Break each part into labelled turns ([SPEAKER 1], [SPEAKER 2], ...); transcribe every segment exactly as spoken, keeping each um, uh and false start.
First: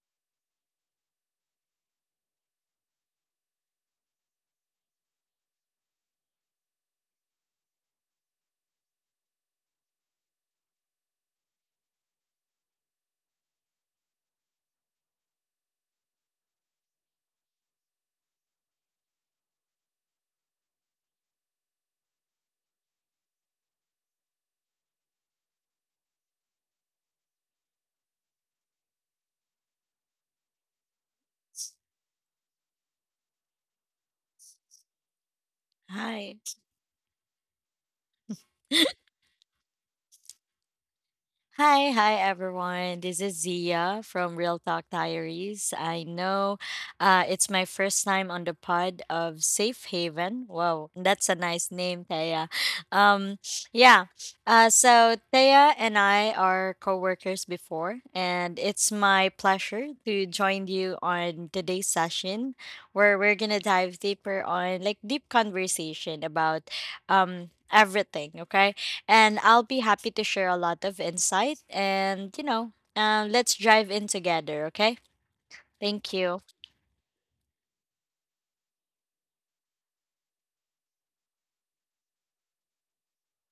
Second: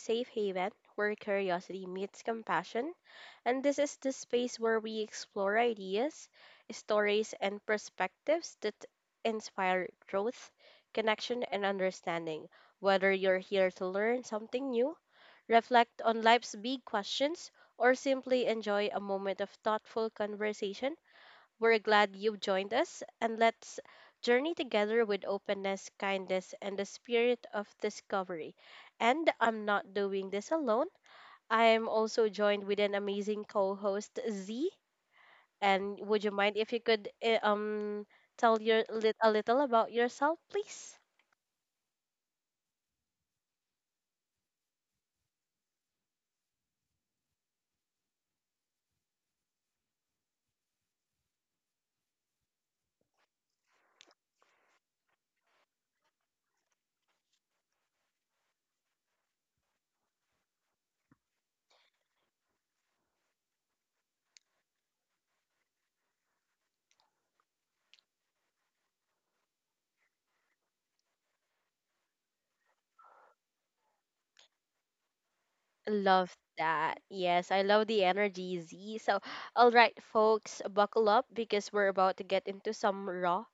[SPEAKER 1] Safe Haven, where curiosity meets compassion. And this is the space where we explore ideas, stories, and perspectives that inspire growth, connection, and understanding. Whether you're here to learn something new, reflect on life's big questions, or simply enjoy a moment of thoughtful conversation, we're glad you've joined us, and let's journey together with openness, kindness, and the spirit of discovery. And I'm not doing this alone. I am also joined with an amazing co-host, Z. And would you
[SPEAKER 2] Hi.
[SPEAKER 1] mind if you could eh, um tell your lit- a little about yourself, please?
[SPEAKER 2] Hi, hi everyone. This is Zia from Real Talk Diaries. I know uh, it's my first time on the pod of Safe Haven. Wow, that's a nice name, Thea. Um, yeah. Uh, so Thea and I are co-workers before, and it's my pleasure to join you on today's session where we're gonna dive deeper on like deep conversation about um everything. Okay. And I'll be happy to share a lot of insight. And, you know, um, let's drive in together, okay? Thank
[SPEAKER 1] Love
[SPEAKER 2] you.
[SPEAKER 1] that. Yes, I love the energy, Z. So, all right, folks, buckle up because we're about to get into some raw,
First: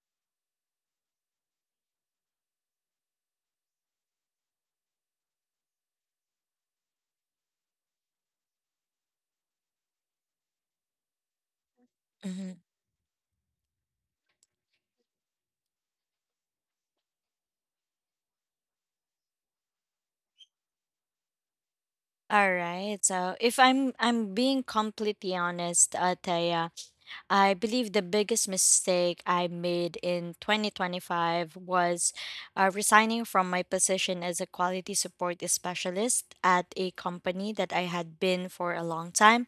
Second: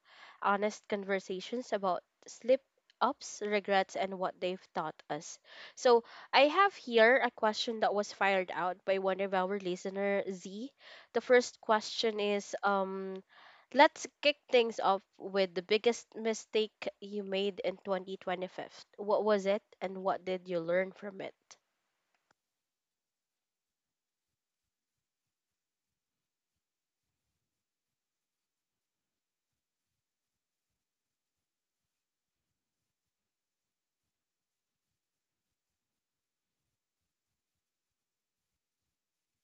[SPEAKER 1] honest conversations about slip ups, regrets, and what they've taught us. So, I have here a question that was fired out by one of our listener, Z. The first question is,
[SPEAKER 2] Mhm.
[SPEAKER 1] um, let's kick things off with the biggest mistake you made in twenty twenty-five. What was it, and what did you learn from it?
[SPEAKER 2] All right. So, if I'm I'm being completely honest, uh, Taya, I believe the biggest mistake I made in twenty twenty-five was uh, resigning from my position as a quality support specialist at a company that I had been for a long time.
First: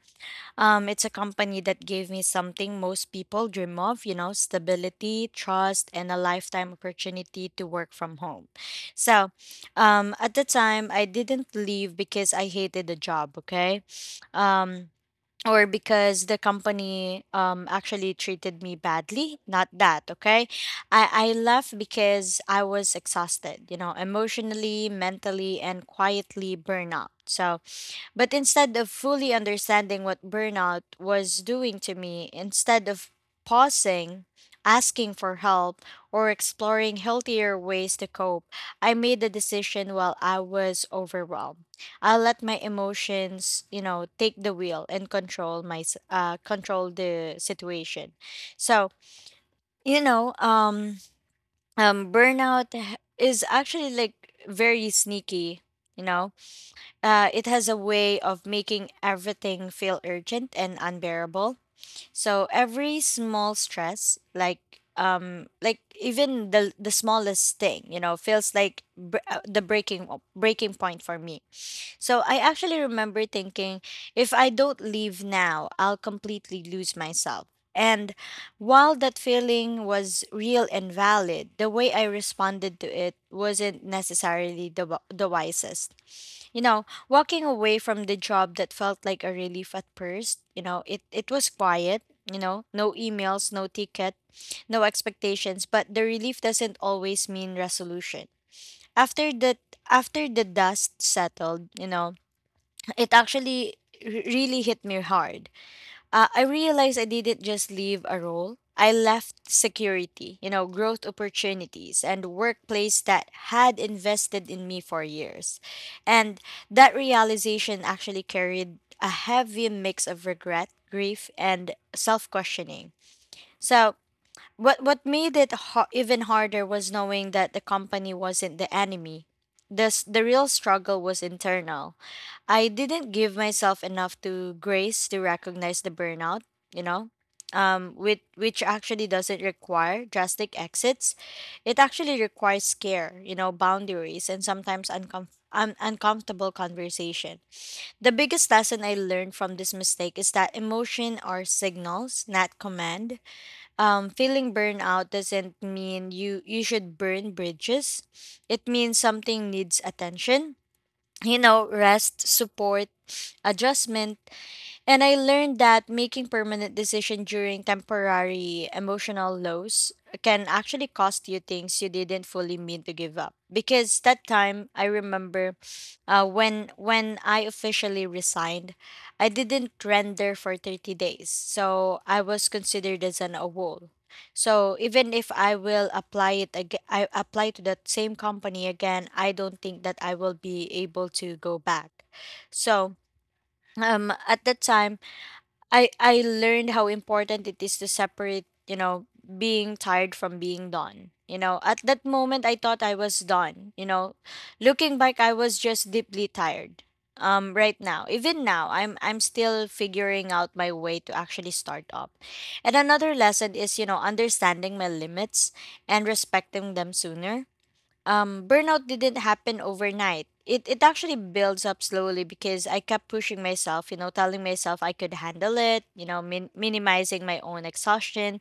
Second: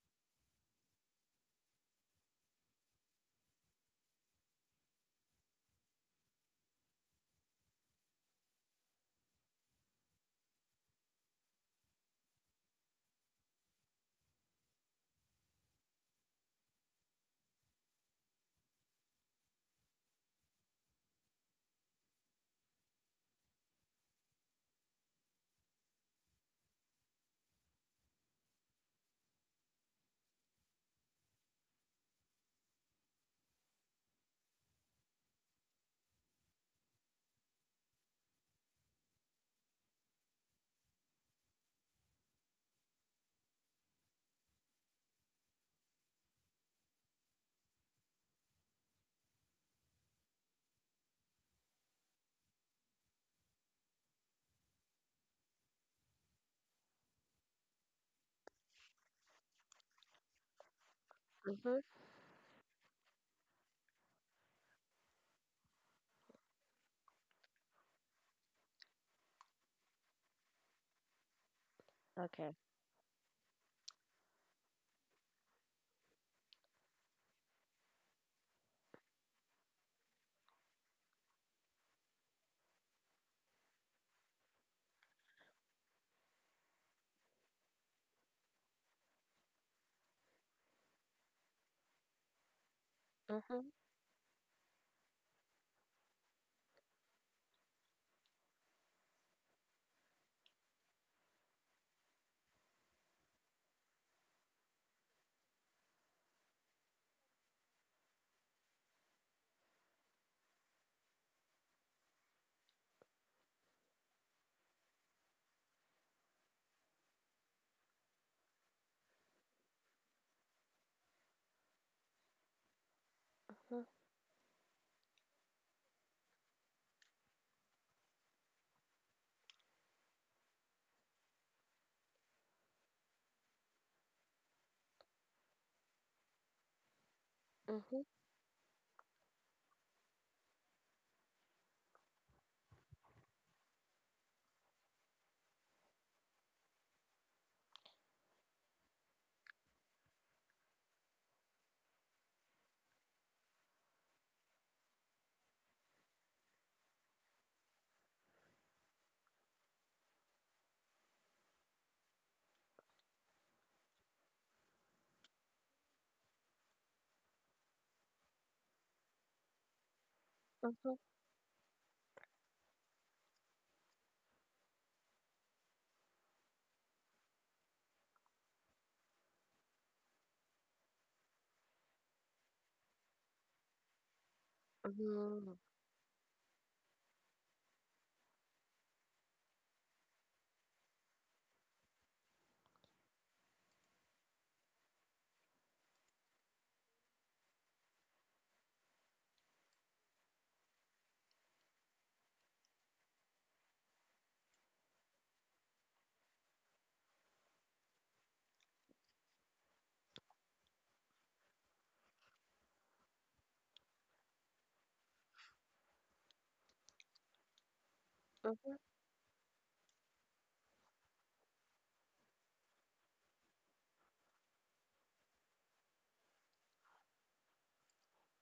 [SPEAKER 2] Um, it's a company that gave me something most people dream of, you know, stability, trust, and a lifetime opportunity to work from home. So, um, at the time, I didn't leave because I hated the job, okay? Um, or because the company um, actually treated me badly. Not that, okay? I, I left because I was exhausted, you know, emotionally, mentally, and quietly burnout. So, but instead of fully understanding what burnout was doing to me, instead of pausing, asking for help, or exploring healthier ways to cope, I made the decision while I was overwhelmed. I let my emotions, you know, take the wheel and control my s- uh, control the situation. So, you know, um, um burnout h- is actually like very sneaky, you know, uh, it has a way of making everything feel urgent and unbearable. So every small stress, like um, like even the the smallest thing, you know, feels like br- uh, the breaking breaking point for me. So I
[SPEAKER 1] Okay.
[SPEAKER 2] actually remember thinking, if I don't leave now, I'll completely lose myself. And while that feeling was real and valid, the way I responded to it wasn't necessarily the, wi- the wisest. You know, walking away from the job that felt like a relief at first, you know, it, it was quiet, you know, no emails, no
[SPEAKER 1] Mm-hmm.
[SPEAKER 2] ticket, no expectations, but the relief doesn't always mean resolution. After the After the dust settled, you know, it actually r- really hit me hard. Uh, I realized I didn't just leave a role. I left security, you know, growth opportunities and workplace that had invested in me for years. And that realization actually carried a heavy mix of regret, grief, and self questioning. So what what made it ho- even harder was knowing that the company wasn't the enemy. The s- the real struggle was internal. I didn't give myself enough to grace to recognize the burnout, you know. Um,
[SPEAKER 1] Mm-hmm.
[SPEAKER 2] which which actually doesn't require drastic exits. It actually requires care, you know, boundaries and sometimes uncomf- un- uncomfortable conversation. The biggest lesson I learned from this mistake is that emotion are signals, not command. Um, feeling burnout doesn't mean you you should burn bridges. It means something needs attention. You know, rest, support, adjustment, and I learned that making permanent decisions during temporary emotional lows can actually
[SPEAKER 1] Mm-hmm.
[SPEAKER 2] cost you things you didn't fully mean to give up. Because that time I remember uh, when when I officially resigned, I didn't render for thirty days. So I was considered as an AWOL. So even if
[SPEAKER 1] Mm-hmm.
[SPEAKER 2] I will apply it ag- I apply to that same company again, I don't think that I will be able to go back. So, um, at that time I I learned how important it is to separate, you know, being tired from being done. You know, at that moment I thought I was done, you know. Looking back, I was just deeply tired. Um, right now, even now, I'm I'm still figuring out my way to actually start up. And another lesson is, you know, understanding my limits and respecting them sooner. Um,
[SPEAKER 1] Mm-hmm.
[SPEAKER 2] burnout didn't happen overnight. It it actually builds up slowly because I kept pushing myself, you know, telling myself I could handle it, you know, min- minimizing my own exhaustion.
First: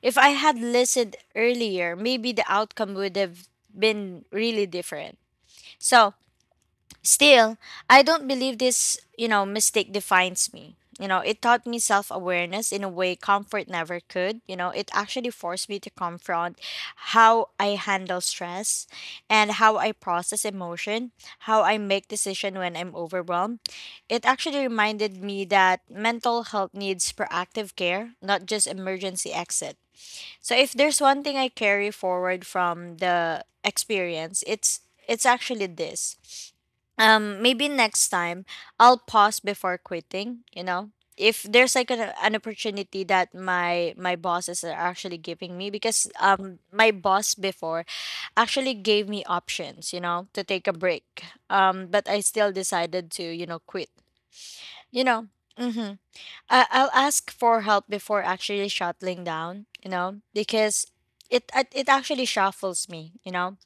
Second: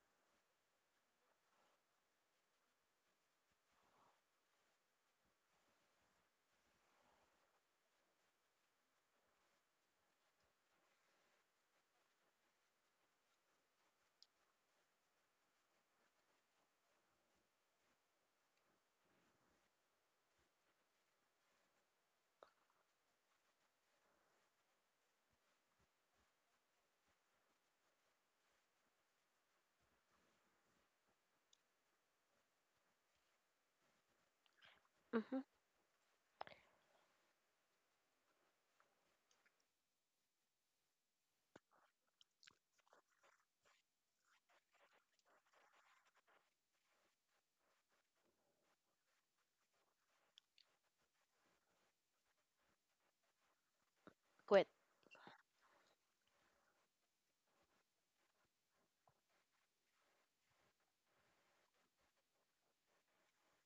[SPEAKER 2] If I had listened earlier, maybe the outcome would have been really different. So, still, I don't believe this, you know, mistake defines me. You know, it taught me self awareness in a way comfort never could. You know, it actually forced me to confront how I handle stress and how I process emotion, how I make decision when I'm overwhelmed. It actually reminded me that mental health needs proactive care, not just emergency exit. So if there's one thing I carry forward from the experience, it's it's
[SPEAKER 1] Mm-hmm.
[SPEAKER 2] actually this. Um, maybe next time I'll pause before quitting, you know. If there's like an, an opportunity that my my bosses are actually giving me because um, my boss before actually gave me options, you know, to take a break. Um, but I still decided to, you know, quit.
[SPEAKER 1] Quit.
[SPEAKER 2] You know. Mhm. I- I'll ask for help before actually shuttling down, you know, because it it it actually shuffles me, you know.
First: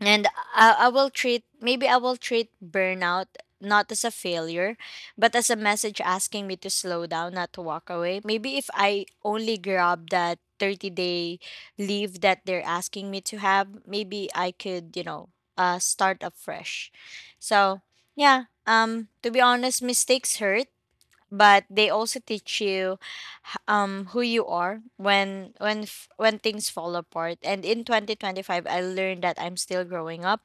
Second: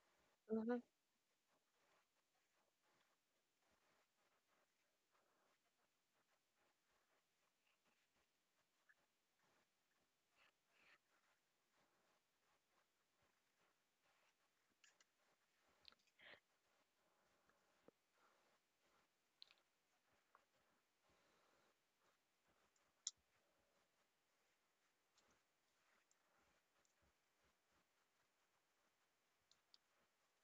[SPEAKER 2] And
[SPEAKER 1] Mm-hmm.
[SPEAKER 2] I, I will treat maybe I will treat burnout not as a failure, but as a message asking me to slow down, not to walk away. Maybe if I only grab that thirty day leave that they're asking me to have, maybe I could, you know, uh start afresh. So yeah, um, to be honest, mistakes hurt but they also teach you h- um who you are when when f- when things fall apart, and in twenty twenty-five I learned that I'm still growing up,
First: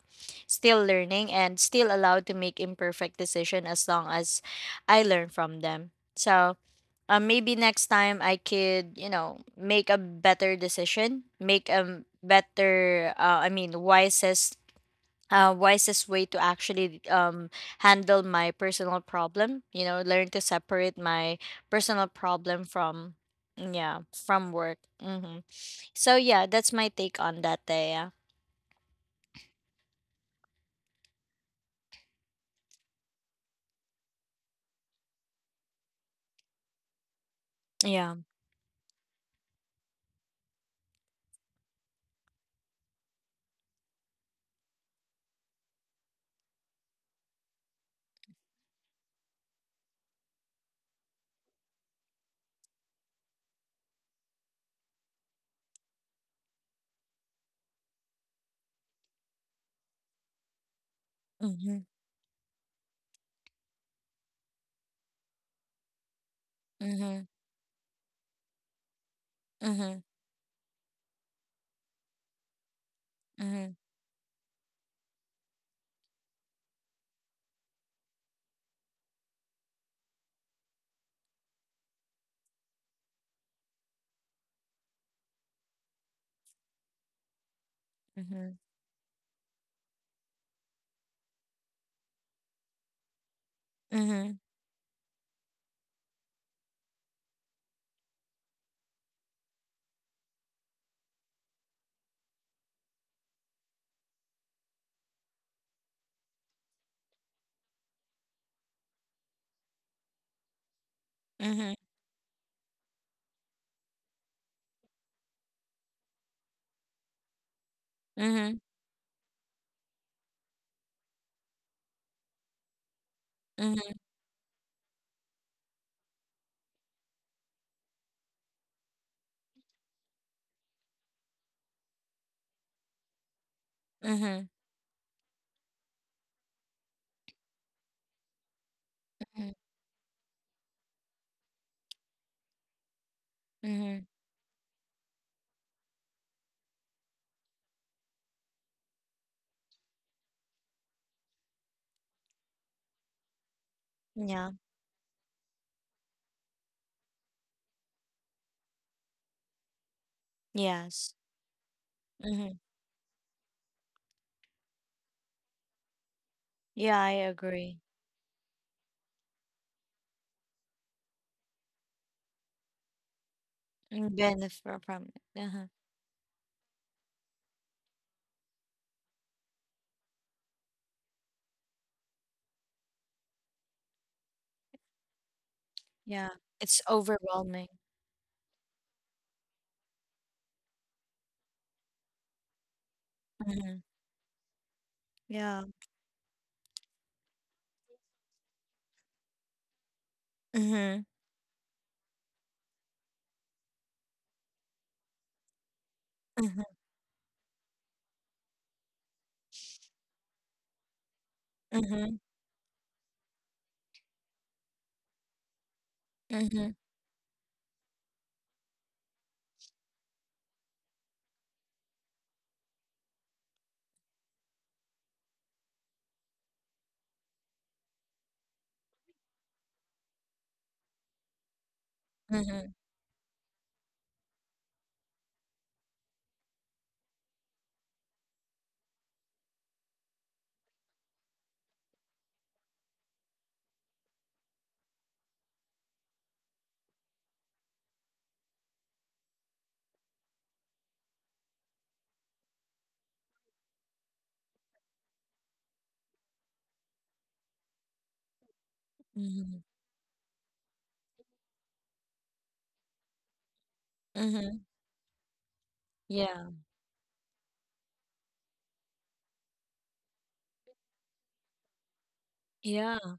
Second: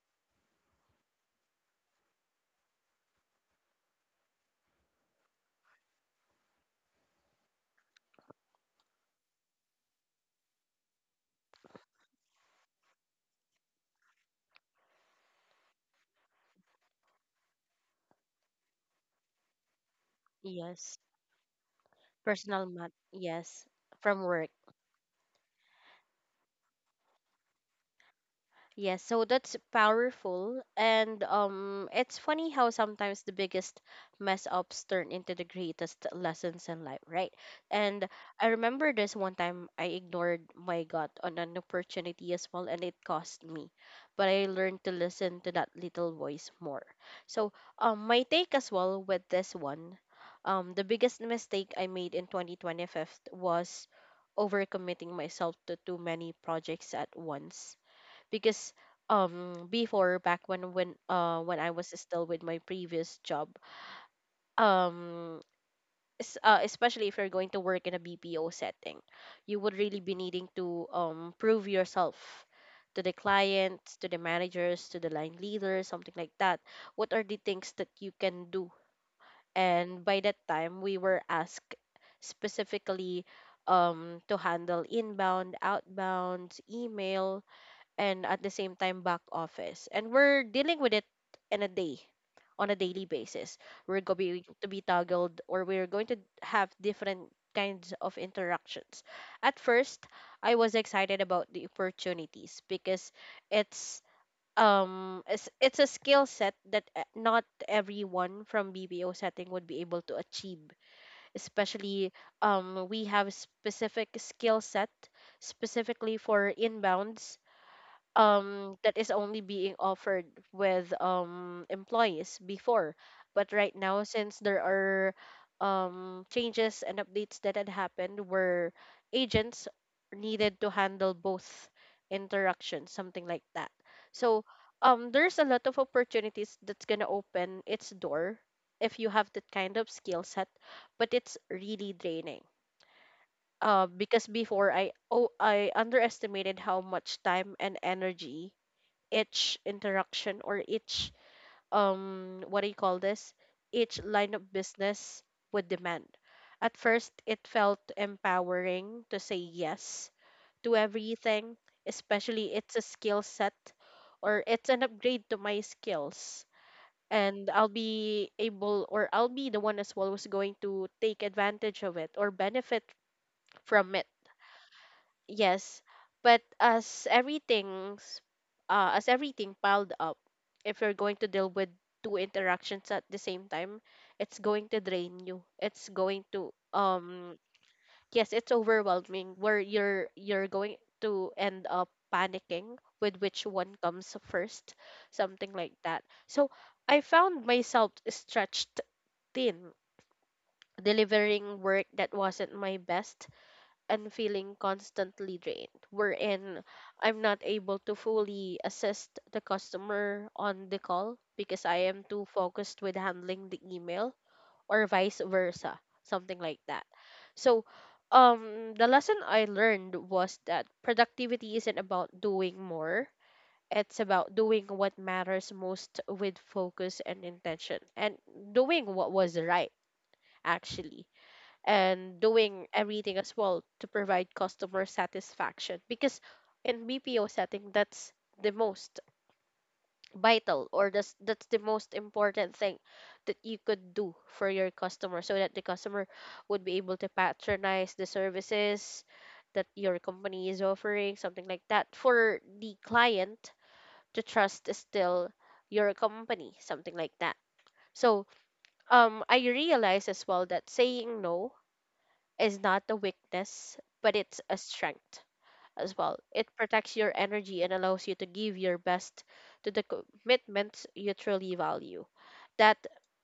[SPEAKER 2] still learning, and still allowed to make imperfect decision as long as I learn from them. So, uh, maybe next time I could, you know, make a better decision, make a better, uh, I mean, wisest, uh, wisest way to actually um, handle my personal problem, you know, learn to
[SPEAKER 1] Yes.
[SPEAKER 2] separate my personal problem
[SPEAKER 1] Personal mat.
[SPEAKER 2] from,
[SPEAKER 1] Yes.
[SPEAKER 2] yeah,
[SPEAKER 1] From work.
[SPEAKER 2] from work. Hmm. So yeah, that's my take on that day. Yeah.
[SPEAKER 1] Yes, so that's powerful. And um, it's funny how sometimes the biggest mess ups turn into the greatest lessons in life, right? And
[SPEAKER 2] Yeah.
[SPEAKER 1] I remember this one time I ignored my gut on an opportunity as well, and it cost me. But I learned to listen to that little voice more. So, um, my take as well with this one, um, the biggest mistake I made in twenty twenty-five was overcommitting myself to too many projects at once because um before back when when uh when I
[SPEAKER 2] Mm-hmm.
[SPEAKER 1] was still with my previous job. um es- uh, Especially if
[SPEAKER 2] Mm-hmm.
[SPEAKER 1] you're going to work in a B P O setting, you would
[SPEAKER 2] Mm-hmm.
[SPEAKER 1] really be needing to um prove yourself to the
[SPEAKER 2] Mm-hmm.
[SPEAKER 1] clients, to the managers, to the line leaders, something like that. What are the things that you can do? And by that time we were asked specifically um to handle inbound outbound email and at the
[SPEAKER 2] Mm-hmm.
[SPEAKER 1] same time back office. And we're dealing with it in a day, on a daily basis. We're
[SPEAKER 2] Mm-hmm.
[SPEAKER 1] going to be toggled, or we're going to have different kinds of interactions. At first, I was excited about the opportunities because it's um it's, it's a skill set that uh, not everyone from B P O setting would be able to achieve, especially um we have specific skill set specifically for inbounds
[SPEAKER 2] Mm-hmm.
[SPEAKER 1] um that is only being offered with um employees before, but
[SPEAKER 2] Mm-hmm.
[SPEAKER 1] right
[SPEAKER 2] Mm-hmm.
[SPEAKER 1] now since there are um changes and updates that had happened where agents needed to handle both interactions, something like that.
[SPEAKER 2] Mm-hmm.
[SPEAKER 1] So um there's a lot of opportunities that's going to open its door if you have that kind of skill set, but it's really draining. Uh,
[SPEAKER 2] Mm-hmm.
[SPEAKER 1] because before I oh I underestimated how much time and energy each interaction or each, um what do you call this, each line of
[SPEAKER 2] Yeah.
[SPEAKER 1] business would demand. At first it felt empowering to say yes to
[SPEAKER 2] Yes.
[SPEAKER 1] everything, especially
[SPEAKER 2] Mm-hmm.
[SPEAKER 1] it's a skill set or it's an upgrade to my skills,
[SPEAKER 2] Yeah, I
[SPEAKER 1] and I'll
[SPEAKER 2] agree.
[SPEAKER 1] be able, or I'll be the one as well who's going to take advantage of it or benefit from it.
[SPEAKER 2] Mm, benefit from it. Uh-huh.
[SPEAKER 1] Yes, but as everything's uh, as everything piled up, if you're going to deal with two interactions at the same time, it's going to drain you. It's going
[SPEAKER 2] Yeah,
[SPEAKER 1] to
[SPEAKER 2] it's
[SPEAKER 1] um
[SPEAKER 2] overwhelming.
[SPEAKER 1] yes, it's overwhelming, where you're you're going to end up panicking with which one
[SPEAKER 2] Mm-hmm.
[SPEAKER 1] comes first, something
[SPEAKER 2] Yeah.
[SPEAKER 1] like that. So I found myself stretched thin,
[SPEAKER 2] Mm-hmm.
[SPEAKER 1] delivering work that wasn't my best and feeling constantly drained, wherein
[SPEAKER 2] Mhm.
[SPEAKER 1] I'm not able to fully assist the customer on the call because I am too
[SPEAKER 2] Mhm.
[SPEAKER 1] focused with handling the email, or vice versa, something like
[SPEAKER 2] Mhm.
[SPEAKER 1] that. So, um, the lesson I learned was that productivity isn't about doing more. It's about doing what matters most with focus and intention, and doing what was right, actually, and doing
[SPEAKER 2] Mhm.
[SPEAKER 1] everything as well to provide customer satisfaction, because in B P O setting that's the most vital, or that's that's the most important thing that you could do for your customer, so that the customer would be able to patronize the services that your company is offering, something like that, for the client to trust is still your company, something like that. So um I
[SPEAKER 2] Mhm.
[SPEAKER 1] realize as well that saying no is not a weakness, but it's a
[SPEAKER 2] Mhm.
[SPEAKER 1] strength as well. It
[SPEAKER 2] Yeah.
[SPEAKER 1] protects your energy and allows you to give your best to the commitments you truly value. That
[SPEAKER 2] Yeah.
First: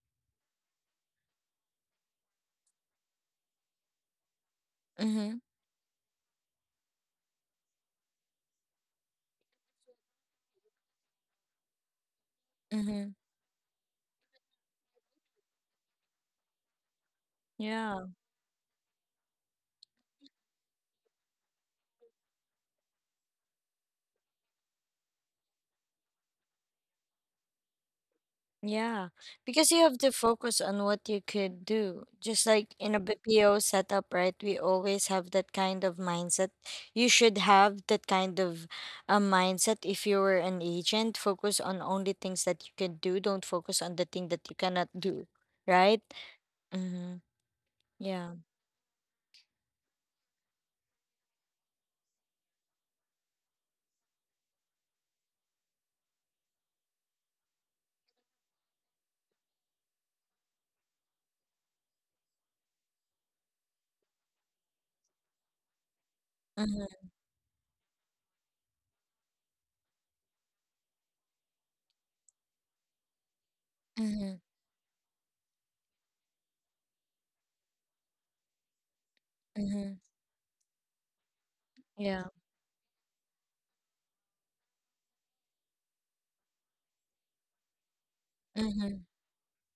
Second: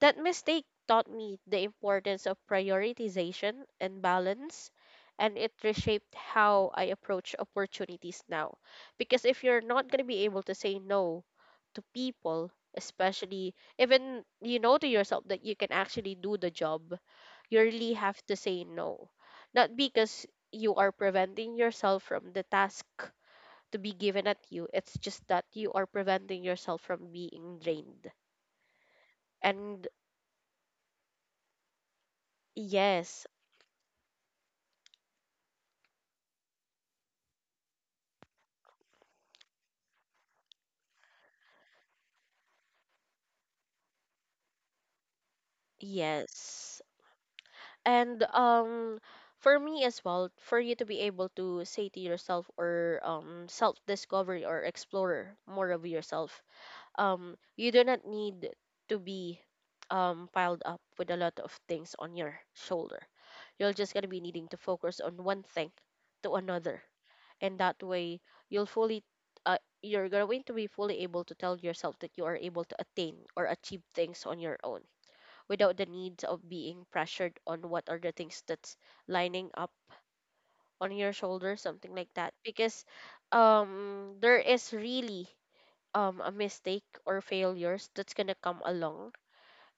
[SPEAKER 1] that mistake taught me the importance of prioritization and balance, and
[SPEAKER 2] Mhm.
[SPEAKER 1] it reshaped how I approach opportunities now. Because if you're not going to be able to say no to people,
[SPEAKER 2] Mhm.
[SPEAKER 1] especially even you know to yourself that you can actually do the job, you really
[SPEAKER 2] Yeah.
[SPEAKER 1] have to say no. Not because you are preventing yourself from the task to be given at you, it's just that you are preventing yourself from being drained.
[SPEAKER 2] Yeah. Because you
[SPEAKER 1] And
[SPEAKER 2] have to focus on what you could do. Just like in a
[SPEAKER 1] yes,
[SPEAKER 2] B P O setup, right? We always have that kind of mindset. You should have that kind of a mindset if you were an agent. Focus on only things that you can do. Don't focus on the thing that you cannot do, right?
[SPEAKER 1] yes.
[SPEAKER 2] Mm-hmm.
[SPEAKER 1] And
[SPEAKER 2] Yeah.
[SPEAKER 1] um for me as well, for you to be able to say to yourself, or um self discovery, or explore more of yourself, um you do not need to be um piled up with a lot of things on your shoulder. You're just gonna be needing to focus on one thing to another.
[SPEAKER 2] Mm-hmm.
[SPEAKER 1] And that way you'll fully uh, you're going to be fully able to tell yourself that you are able to attain or achieve things
[SPEAKER 2] Mm-hmm.
[SPEAKER 1] on your own without the need of being pressured on what are the things that's lining up
[SPEAKER 2] Mm-hmm.
[SPEAKER 1] on your shoulder, something like
[SPEAKER 2] Yeah.
[SPEAKER 1] that. Because um, there is really, um, a mistake or failures that's gonna come
[SPEAKER 2] Mm-hmm.
[SPEAKER 1] along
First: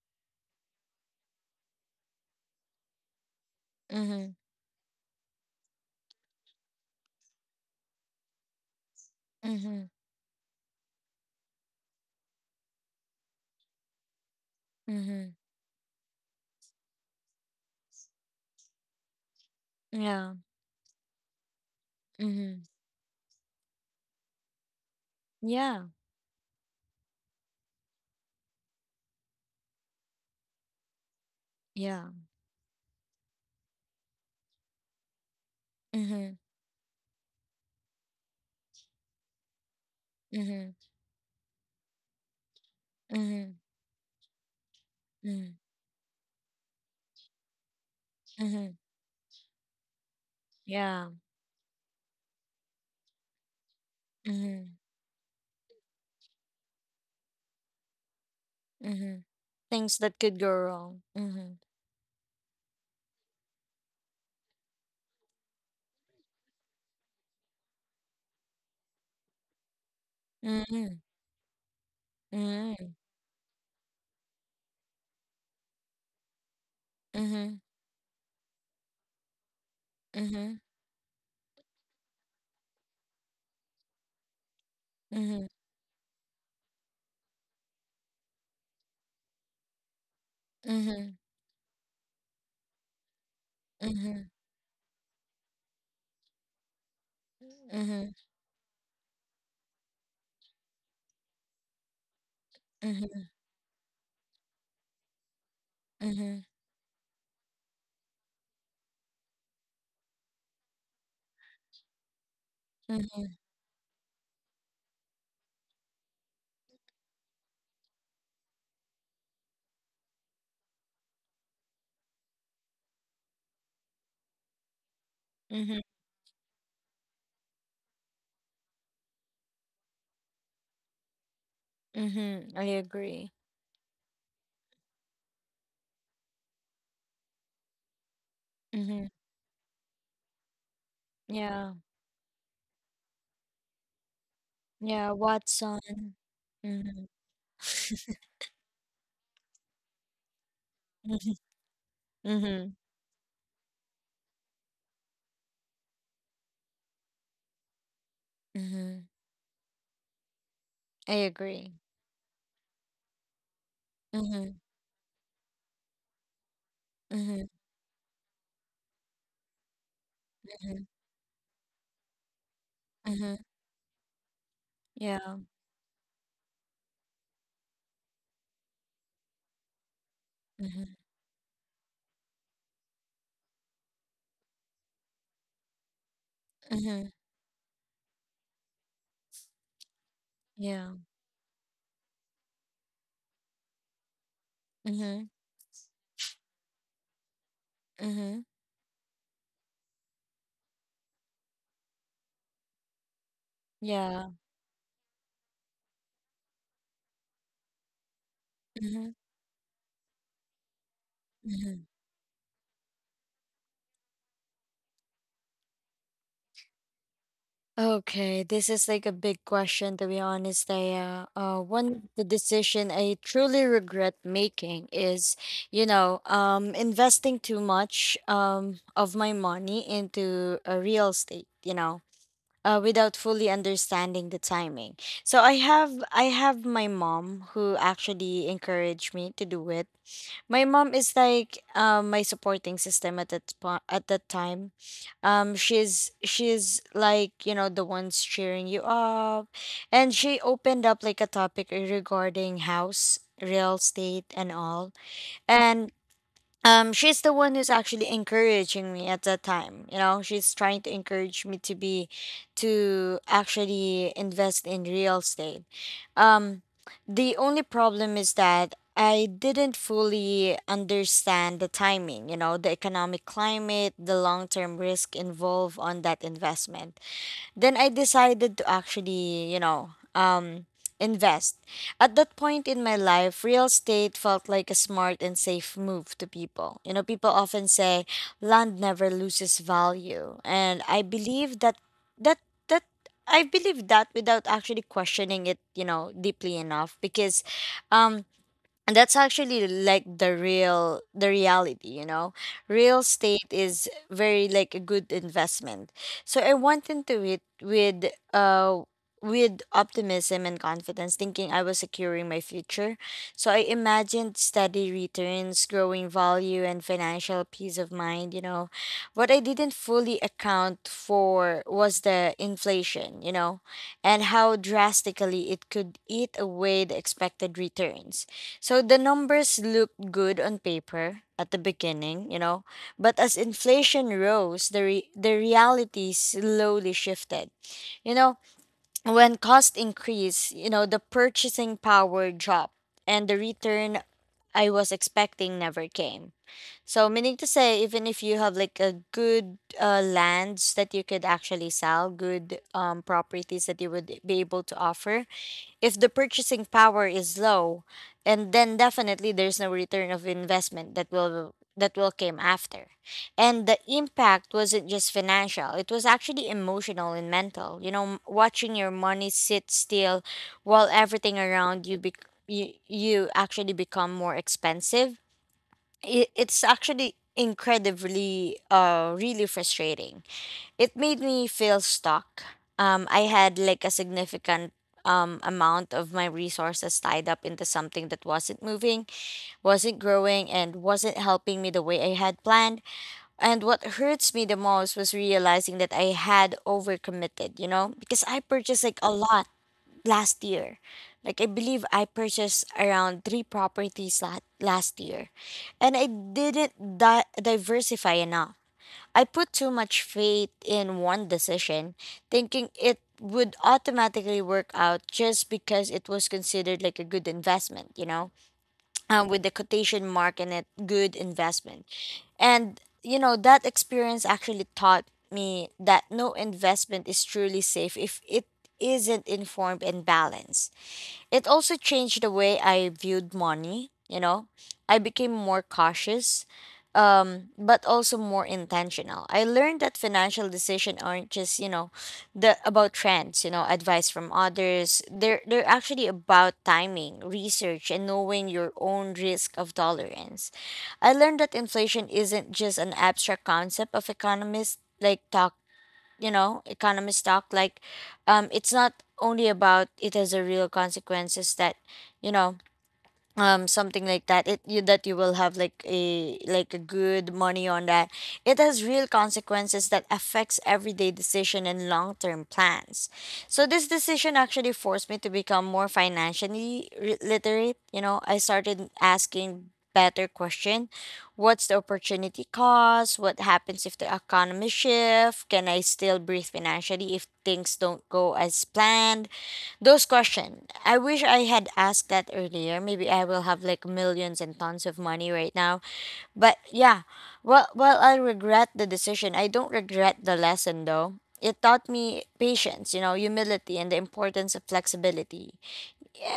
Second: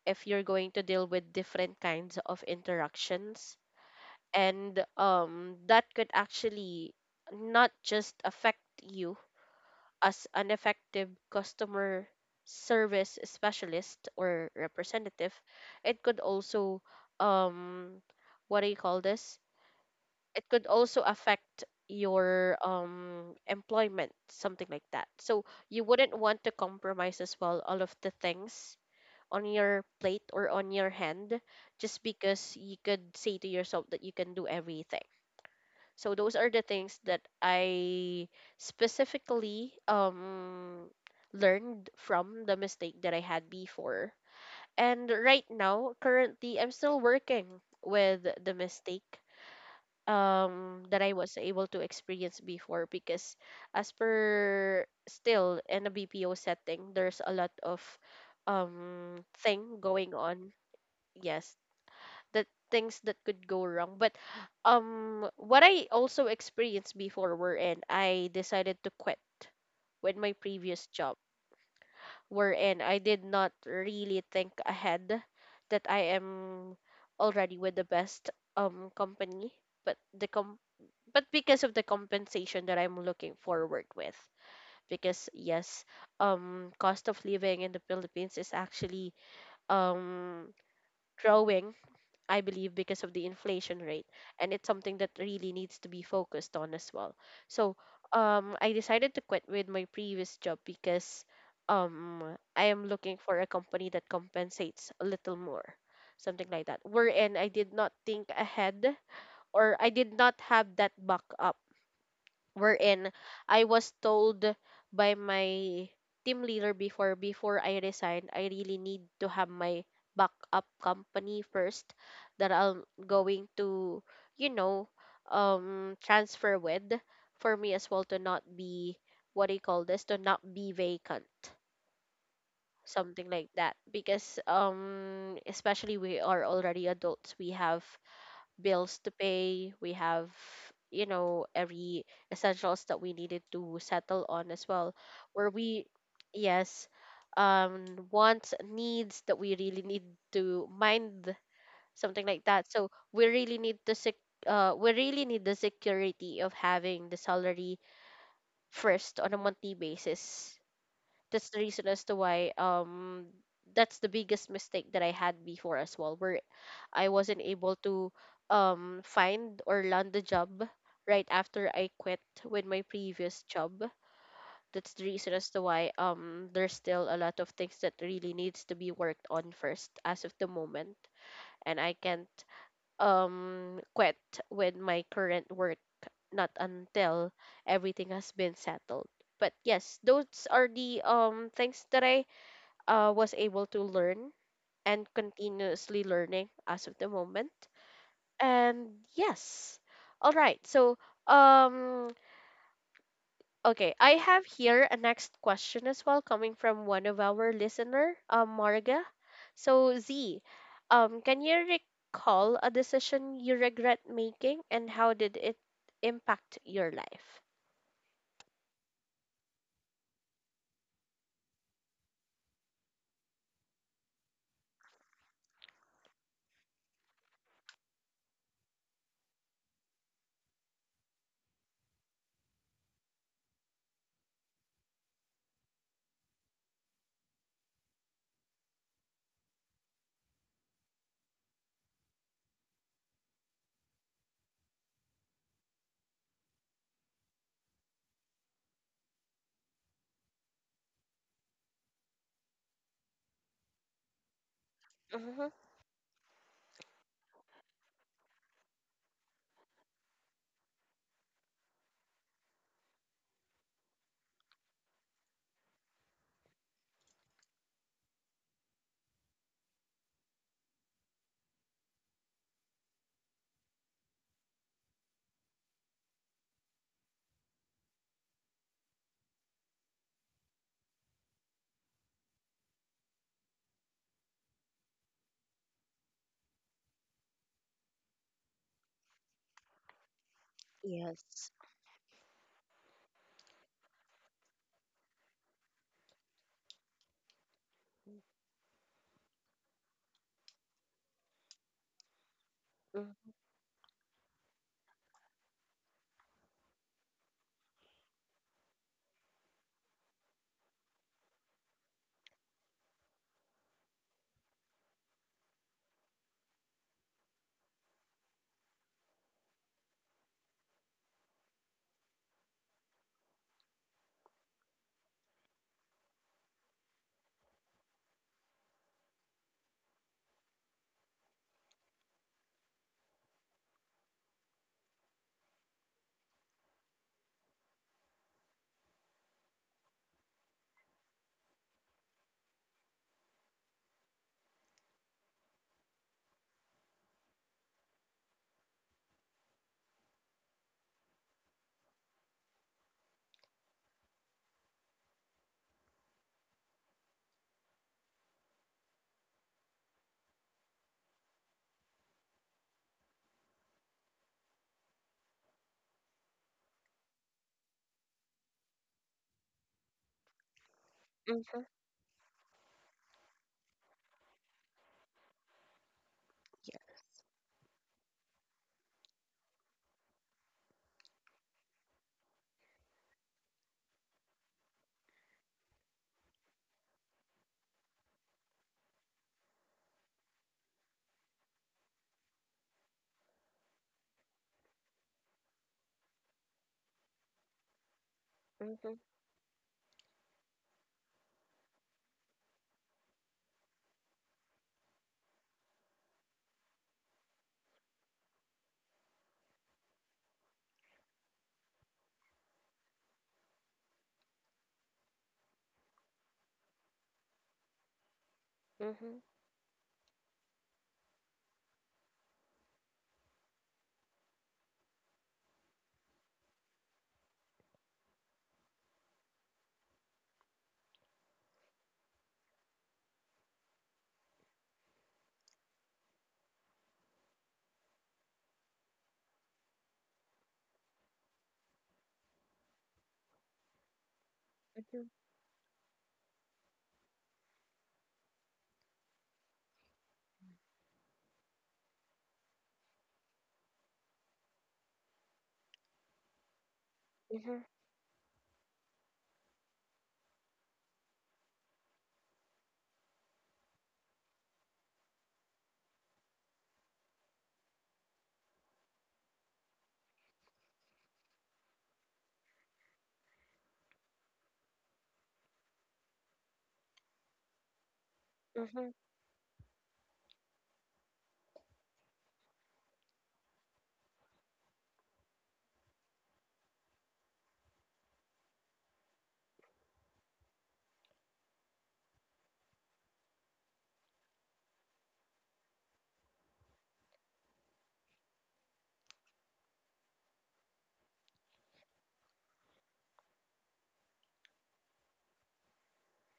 [SPEAKER 1] if you're going to deal with different kinds of interactions.
[SPEAKER 2] Mm-hmm.
[SPEAKER 1] And um, that could actually not just affect you
[SPEAKER 2] Mhm.
[SPEAKER 1] as an effective customer service specialist or representative,
[SPEAKER 2] Mhm.
[SPEAKER 1] it could also um what do you call this,
[SPEAKER 2] Yeah.
[SPEAKER 1] it could also affect your
[SPEAKER 2] Mhm.
[SPEAKER 1] um employment, something like that, so you
[SPEAKER 2] Yeah.
[SPEAKER 1] wouldn't want to compromise as well all of the things on your plate or on your hand just
[SPEAKER 2] Yeah.
[SPEAKER 1] because you could say to yourself that you can do everything. So those
[SPEAKER 2] Mhm.
[SPEAKER 1] are the things that I specifically
[SPEAKER 2] Mhm.
[SPEAKER 1] um learned from the mistake that I had
[SPEAKER 2] Mhm.
[SPEAKER 1] before. And right
[SPEAKER 2] Mhm.
[SPEAKER 1] now, currently I'm still working with the
[SPEAKER 2] Mhm.
[SPEAKER 1] mistake um that
[SPEAKER 2] Yeah.
[SPEAKER 1] I was able to experience before, because as
[SPEAKER 2] Mhm.
[SPEAKER 1] per still in a B P O setting, there's a lot of um
[SPEAKER 2] Mhm.
[SPEAKER 1] thing
[SPEAKER 2] Things
[SPEAKER 1] going
[SPEAKER 2] that could go
[SPEAKER 1] on.
[SPEAKER 2] wrong.
[SPEAKER 1] Yes,
[SPEAKER 2] Mhm.
[SPEAKER 1] the things that could go wrong. But um what I also experienced before, wherein I decided to quit with my previous
[SPEAKER 2] Mhm.
[SPEAKER 1] job, wherein
[SPEAKER 2] Mhm.
[SPEAKER 1] I did not really think ahead that I am already
[SPEAKER 2] Mhm.
[SPEAKER 1] with the best um company, but the com
[SPEAKER 2] Mhm.
[SPEAKER 1] but because of the compensation that I'm looking forward with, because
[SPEAKER 2] Mhm.
[SPEAKER 1] yes, um cost of living in the Philippines is actually um
[SPEAKER 2] Mhm.
[SPEAKER 1] growing, I believe because of the inflation rate,
[SPEAKER 2] Mhm.
[SPEAKER 1] and it's something that really needs to be focused on as well. So,
[SPEAKER 2] Mhm.
[SPEAKER 1] um I decided to quit with my previous job because um I am looking
[SPEAKER 2] Mhm.
[SPEAKER 1] for a company that compensates a little more.
[SPEAKER 2] Mhm.
[SPEAKER 1] Something like that. Wherein I did not think ahead, or I did not have that backup, wherein
[SPEAKER 2] Mhm.
[SPEAKER 1] I was told by my team leader before, before I resigned, I really need to have my backup company first that I'm going to, you know,
[SPEAKER 2] Mhm.
[SPEAKER 1] um transfer with, for me as well to not be, what do you call this, to not be vacant.
[SPEAKER 2] Mhm. I
[SPEAKER 1] Something
[SPEAKER 2] agree.
[SPEAKER 1] like that. Because um especially we are already adults, we have bills to
[SPEAKER 2] Mhm.
[SPEAKER 1] pay. We have, you know,
[SPEAKER 2] Yeah.
[SPEAKER 1] every essentials that we needed to settle on as well.
[SPEAKER 2] Yeah.
[SPEAKER 1] Where
[SPEAKER 2] Watson.
[SPEAKER 1] we, yes,
[SPEAKER 2] Mhm.
[SPEAKER 1] um, wants, needs that we really need to
[SPEAKER 2] Mhm.
[SPEAKER 1] mind, something like that.
[SPEAKER 2] Mhm.
[SPEAKER 1] So we really need to sec- uh, we really need the security of having the salary
[SPEAKER 2] Mhm.
[SPEAKER 1] first on a monthly basis.
[SPEAKER 2] I
[SPEAKER 1] That's the
[SPEAKER 2] agree.
[SPEAKER 1] reason as to why, um that's the biggest
[SPEAKER 2] Mhm.
[SPEAKER 1] mistake that I had before as well, where I wasn't
[SPEAKER 2] Mhm.
[SPEAKER 1] able to um find or land a job
[SPEAKER 2] Mhm.
[SPEAKER 1] right after I quit with my
[SPEAKER 2] Mhm.
[SPEAKER 1] previous job. That's the reason
[SPEAKER 2] Yeah.
[SPEAKER 1] as to why um there's still a lot of things that really needs to be worked on first as of the
[SPEAKER 2] Mhm.
[SPEAKER 1] moment. And I can't um quit with my current work not
[SPEAKER 2] Mm-hmm.
[SPEAKER 1] until everything has been settled. But yes, those are
[SPEAKER 2] Yeah.
[SPEAKER 1] the um things that I uh, was able to learn and
[SPEAKER 2] Mm-hmm.
[SPEAKER 1] continuously learning as of the moment.
[SPEAKER 2] Mm-hmm.
[SPEAKER 1] And yes. All right. So, um okay, I
[SPEAKER 2] Yeah.
[SPEAKER 1] have here a next question as well coming from one of our listener, uh, Marga.
[SPEAKER 2] Mm-hmm.
[SPEAKER 1] So, Z, um can you
[SPEAKER 2] Mm-hmm.
[SPEAKER 1] recall a decision you regret making, and how did it impact your life?
[SPEAKER 2] Okay, this is like a big question to be honest, Daya. Uh, uh, one of the decision I truly regret making is, you know, um, investing too much um, of my money into a real estate. You know, uh, without fully understanding the timing. So I have I have my mom who actually encouraged me to do it. My mom is like, um, my supporting system at that po- at that time. Um, she's she's like, you know, the ones cheering you up, and she opened up like a topic regarding house real estate and all,
[SPEAKER 1] Mm-hmm.
[SPEAKER 2] and um, she's the one who's actually encouraging me at that time, you know, she's trying to encourage me to be, to actually invest in real estate. Um, the only problem is that I didn't fully understand the timing, you know, the economic climate, the long term risk involved on that investment. Then I decided to actually, you know, um, invest. At that point in my life, real estate felt like a smart and safe move to people. You know, people often say land never loses value, and I
[SPEAKER 1] Yes.
[SPEAKER 2] believe that that that I believe that without actually questioning it, you know, deeply enough because, um, and that's actually like the real the reality, you know, real
[SPEAKER 1] Mm-hmm.
[SPEAKER 2] estate is very like a good investment. So I went into it with uh with optimism and confidence, thinking I was securing my future. So I imagined steady returns, growing value, and financial peace of mind, you know. What I didn't fully account for was the inflation, you know, and how drastically it could eat away the expected returns. So the numbers looked good on paper at the beginning, you know, but as inflation rose, the re- the reality slowly shifted. You know, when cost increased, you know, the purchasing power dropped and the return I was expecting never came. So meaning to say even if you have like a good uh, lands that you could actually sell, good um properties that you would be able to offer, if the purchasing power is low and then definitely there's no return of investment that will that will came after. And the impact wasn't just financial, it was actually emotional and mental, you know, m- watching your money sit still while everything
[SPEAKER 1] Mm-hmm.
[SPEAKER 2] around you bec you, you actually become more expensive. It, it's
[SPEAKER 1] Yeah.
[SPEAKER 2] actually incredibly uh really frustrating. It made me feel stuck. Um, I had like a significant um, amount of my resources tied up into something that wasn't moving, wasn't growing, and wasn't helping me the way I had planned. And what hurts me the most was realizing that I had overcommitted, you know, because I purchased
[SPEAKER 1] Mm-hmm.
[SPEAKER 2] like a lot last year. Like I believe I purchased around three properties la- last year, and I didn't di- diversify enough. I put too much faith in one decision, thinking it would automatically work out just because it was considered like a good investment, you know,
[SPEAKER 1] Mm-hmm.
[SPEAKER 2] um, with the quotation mark in it, good investment. And, you know, that experience actually taught me that no investment is truly safe if it isn't informed and balanced. It also changed the way I viewed money, you know. I became more cautious, um, but also more intentional. I learned that financial decisions aren't just, you know, the about trends, you know, advice from others.
[SPEAKER 1] Mm-hmm.
[SPEAKER 2] They're they're actually about timing, research, and knowing your own risk of tolerance. I learned that inflation isn't just an abstract concept of economists like talk, you know, economists talk like, um it's not only about, it has a real consequences that, you know, um something like that, it you that you will have like a like a good money on that. It has real consequences that affects everyday decision and long-term plans. So this decision actually forced me to become more financially re- literate, you know. I
[SPEAKER 1] Mm-hmm.
[SPEAKER 2] started asking better question. What's the opportunity cost? What happens if the economy shift? Can I still breathe financially if things don't go as planned? Those question, I wish I had asked that earlier. Maybe I will have like millions and tons of money right now. But yeah, well, well, I regret the decision. I don't regret the lesson though. It taught me patience, you know, humility, and the importance of flexibility.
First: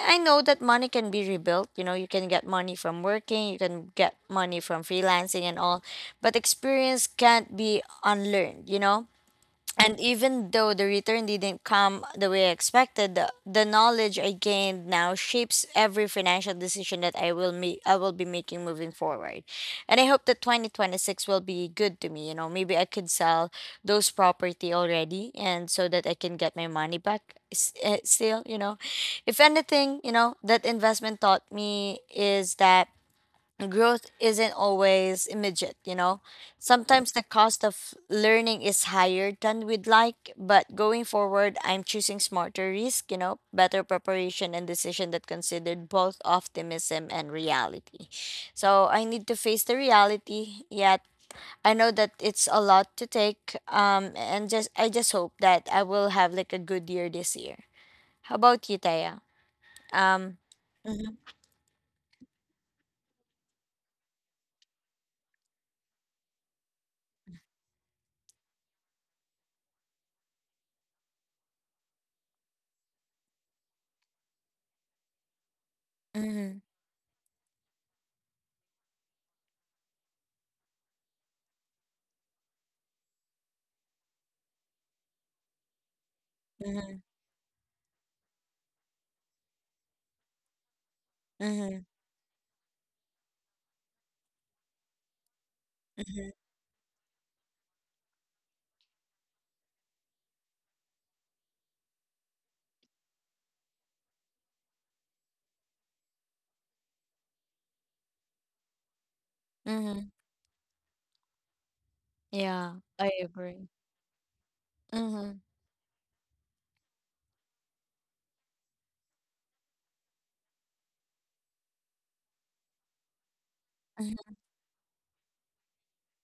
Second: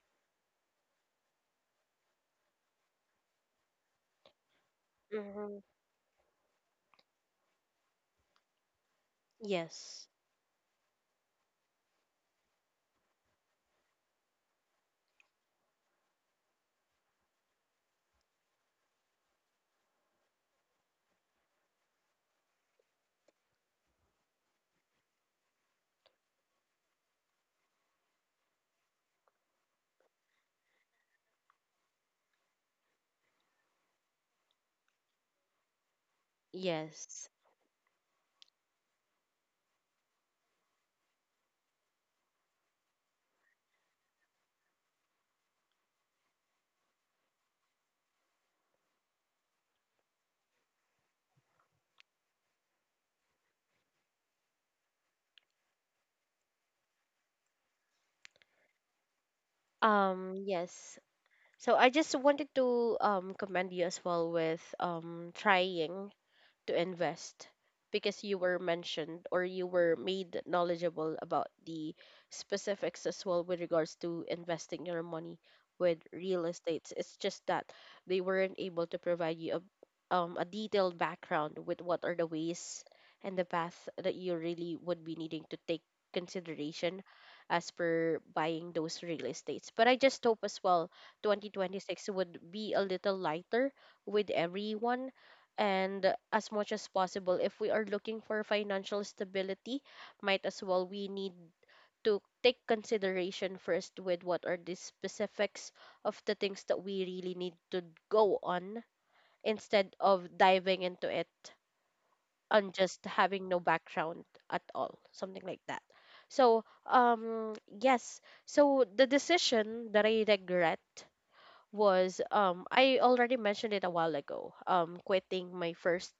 [SPEAKER 2] I know that money can be rebuilt. You know, you can get money from working, you can get money from freelancing
[SPEAKER 1] Mm-hmm.
[SPEAKER 2] and all, but experience can't be unlearned, you know? And
[SPEAKER 1] Yes,
[SPEAKER 2] even though the return didn't come the way I expected, the, the knowledge I gained now shapes every financial decision that I will make, I will be making moving forward. And I hope that twenty twenty-six will be good to me, you know. Maybe I could sell those property already and so that I can get my money back s- uh, still, you know. If anything, you know, that investment taught me is that growth isn't always immediate, you know. Sometimes the
[SPEAKER 1] yes.
[SPEAKER 2] cost of learning is higher than we'd like, but going forward, I'm choosing smarter risk, you know, better preparation and decision that considered both optimism and reality. So I need to face the reality, yet I know that it's a lot to take. Um, and just I just hope that I will have like a good year this year. How about you, Taya?
[SPEAKER 1] Um,
[SPEAKER 2] Um,
[SPEAKER 1] yes.
[SPEAKER 2] mhm.
[SPEAKER 1] So I just wanted to um commend you as well with um trying to invest, because you were mentioned or you were made knowledgeable about the specifics as well with regards to investing your money with real
[SPEAKER 2] Mhm,
[SPEAKER 1] estates. It's just that they weren't able to provide you a, um, a detailed background with what are the ways and the path that you really would be needing to take
[SPEAKER 2] mhm,
[SPEAKER 1] consideration as per buying those real estates. But I just hope as well
[SPEAKER 2] mhm,
[SPEAKER 1] twenty twenty-six would be a little lighter with everyone, and
[SPEAKER 2] mhm,
[SPEAKER 1] as much as possible, if we are looking for financial stability, might as well we need to take consideration first with what are the specifics of the things that we really need to go on, instead
[SPEAKER 2] mhm.
[SPEAKER 1] of diving into it
[SPEAKER 2] Yeah,
[SPEAKER 1] on just
[SPEAKER 2] I
[SPEAKER 1] having no
[SPEAKER 2] agree.
[SPEAKER 1] background at all,
[SPEAKER 2] Mhm,
[SPEAKER 1] something like that. So um yes so the decision that I regret was, um I already mentioned it a while
[SPEAKER 2] mhm,
[SPEAKER 1] ago, um quitting my first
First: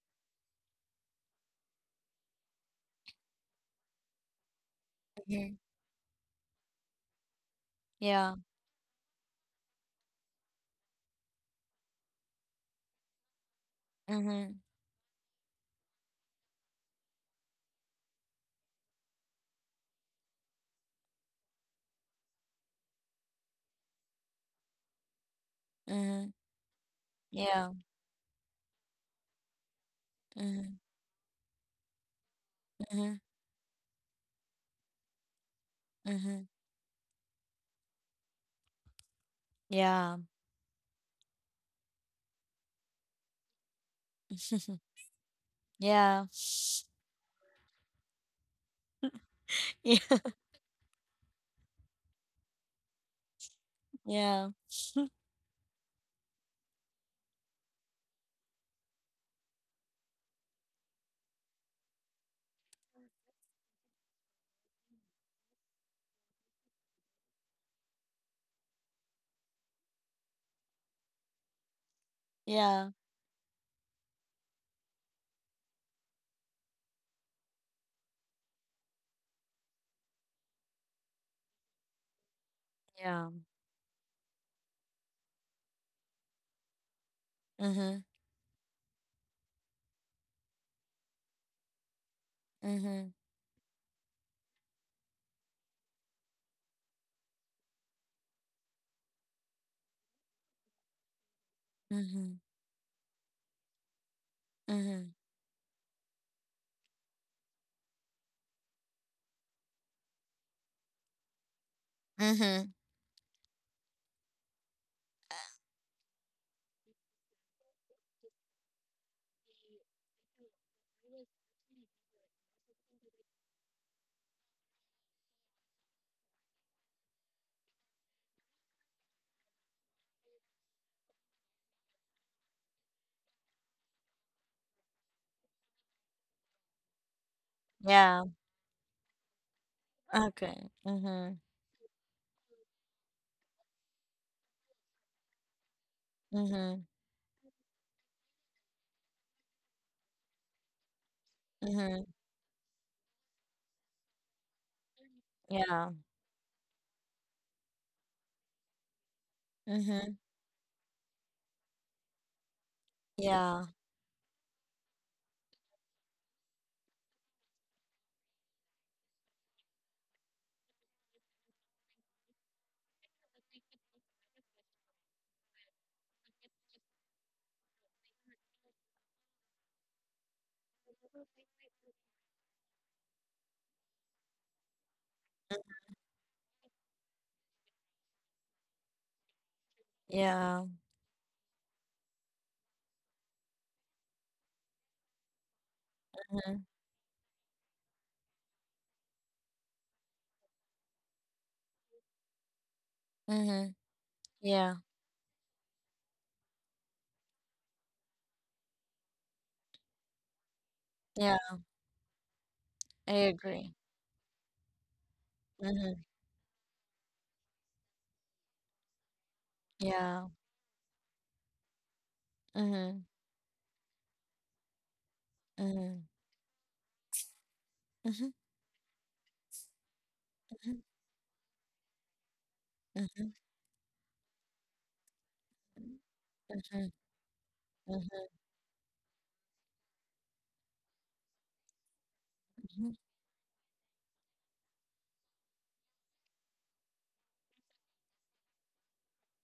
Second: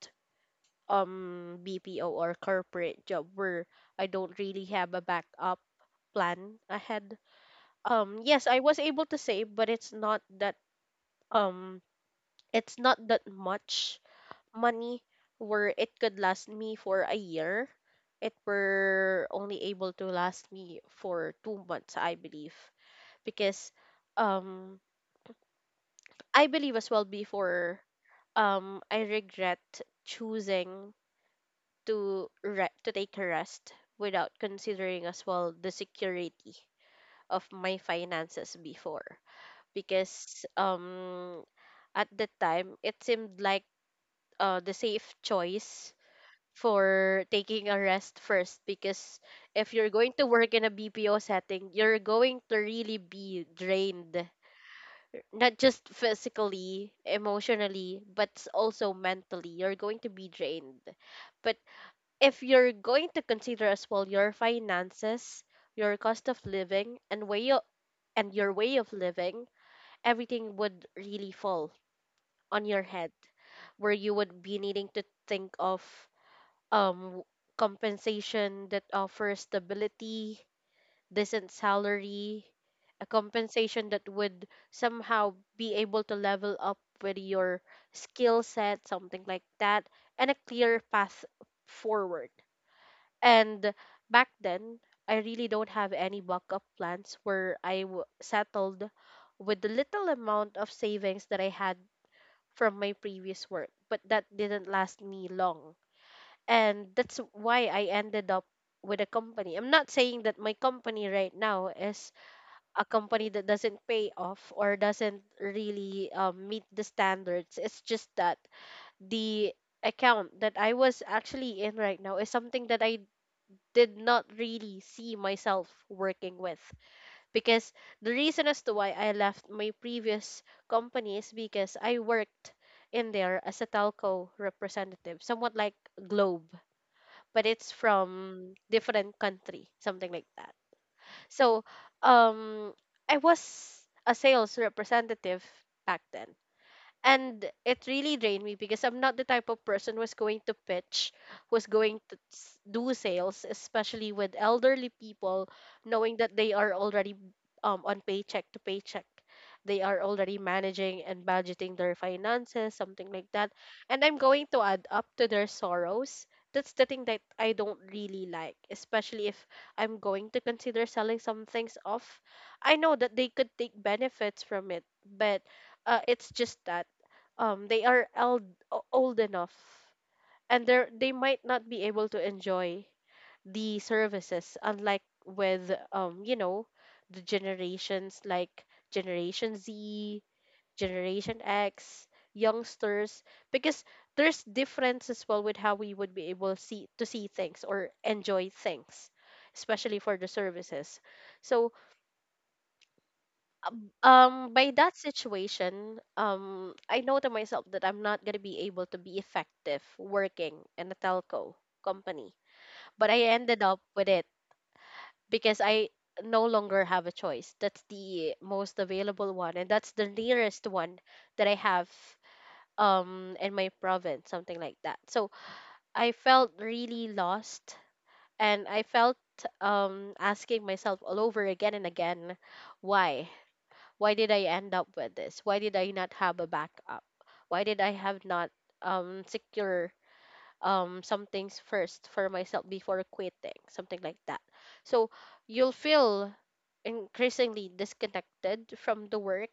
[SPEAKER 1] um B P O or corporate job where I don't really have a
[SPEAKER 2] mhm.
[SPEAKER 1] backup plan ahead. Um
[SPEAKER 2] Yeah,
[SPEAKER 1] yes, I was able to save, but it's not that um it's not that much
[SPEAKER 2] mhm,
[SPEAKER 1] money where it could last me for a year. It were only able to last me for two months, I believe, because um
[SPEAKER 2] mhm.
[SPEAKER 1] I believe as well
[SPEAKER 2] Yeah,
[SPEAKER 1] before um I regret
[SPEAKER 2] mhm,
[SPEAKER 1] choosing to re- to take a
[SPEAKER 2] mhm,
[SPEAKER 1] rest without considering as well the security
[SPEAKER 2] mhm.
[SPEAKER 1] of my finances before,
[SPEAKER 2] Yeah,
[SPEAKER 1] because um at the time it seemed like uh, the safe choice
[SPEAKER 2] yeah,
[SPEAKER 1] for taking a rest first, because if you're going to work in a B P O setting, you're going to really be
[SPEAKER 2] yeah,
[SPEAKER 1] drained,
[SPEAKER 2] yeah,
[SPEAKER 1] not just physically, emotionally, but s- also mentally, you're going to be drained. But if you're going to consider as well your finances, your cost of living, and way o- and your way of living, everything would really fall on your
[SPEAKER 2] yeah,
[SPEAKER 1] head, where you would be needing to think of um compensation that offers stability, decent salary, a
[SPEAKER 2] yeah.
[SPEAKER 1] compensation that would somehow be able to level up with your
[SPEAKER 2] Mhm,
[SPEAKER 1] skill set, something like that, and a clear path forward.
[SPEAKER 2] mhm,
[SPEAKER 1] And back then, I really don't have any backup plans, where I w- settled with the little amount of savings that I had
[SPEAKER 2] mhm,
[SPEAKER 1] from my previous work, but that didn't last
[SPEAKER 2] mhm,
[SPEAKER 1] me long. And that's why I ended up with a company. I'm not saying that my company right now is
[SPEAKER 2] mhm.
[SPEAKER 1] a company that doesn't pay off or doesn't really, um, meet the standards. It's just that the account that I was actually in right now is something that I did not really see myself working with, because the reason as to why I left my previous company is because I worked in there as a telco representative, somewhat like Globe, but it's
[SPEAKER 2] Yeah.
[SPEAKER 1] from different country, something like that.
[SPEAKER 2] Okay. Mhm.
[SPEAKER 1] So, um, I was a sales representative back then,
[SPEAKER 2] Mhm.
[SPEAKER 1] and it really drained me because I'm not the type of person who's going to pitch, who's going
[SPEAKER 2] Mhm.
[SPEAKER 1] to s- do sales, especially with elderly people,
[SPEAKER 2] Yeah.
[SPEAKER 1] knowing that they are already um on paycheck to paycheck. They are
[SPEAKER 2] Mhm.
[SPEAKER 1] already managing and budgeting their finances, something like that.
[SPEAKER 2] Yeah.
[SPEAKER 1] And I'm going to add up to their sorrows. That's the thing that I don't really like, especially if I'm going to consider selling some things off. I know that they could take benefits from it, but uh, it's just that um they are old, old enough, and they they might not be able to enjoy the services, unlike with um you know the generations like generation Z,
[SPEAKER 2] Yeah.
[SPEAKER 1] generation X, youngsters, because there's difference as well with how we would be able
[SPEAKER 2] Mhm.
[SPEAKER 1] see to see things or enjoy things, especially for the services. So
[SPEAKER 2] Mhm.
[SPEAKER 1] um by
[SPEAKER 2] Yeah.
[SPEAKER 1] that situation, um I know to myself that I'm not going to be able to be effective working in a
[SPEAKER 2] Yeah.
[SPEAKER 1] telco company, but I
[SPEAKER 2] I
[SPEAKER 1] ended up
[SPEAKER 2] agree.
[SPEAKER 1] with it because I
[SPEAKER 2] Mhm.
[SPEAKER 1] no longer have a choice. That's the most available one and that's the
[SPEAKER 2] Yeah.
[SPEAKER 1] nearest one that I have
[SPEAKER 2] Mhm.
[SPEAKER 1] um in my province, something like that. So I
[SPEAKER 2] Mhm.
[SPEAKER 1] felt really lost,
[SPEAKER 2] Mhm.
[SPEAKER 1] and I felt um asking myself all over again and again, why
[SPEAKER 2] Mhm.
[SPEAKER 1] why did I end up with this, why did I not have a
[SPEAKER 2] Mhm.
[SPEAKER 1] backup, why did I
[SPEAKER 2] Mhm.
[SPEAKER 1] have not um secure um some things first for myself
[SPEAKER 2] Mhm.
[SPEAKER 1] before quitting, something like that. So you'll feel increasingly disconnected from the work,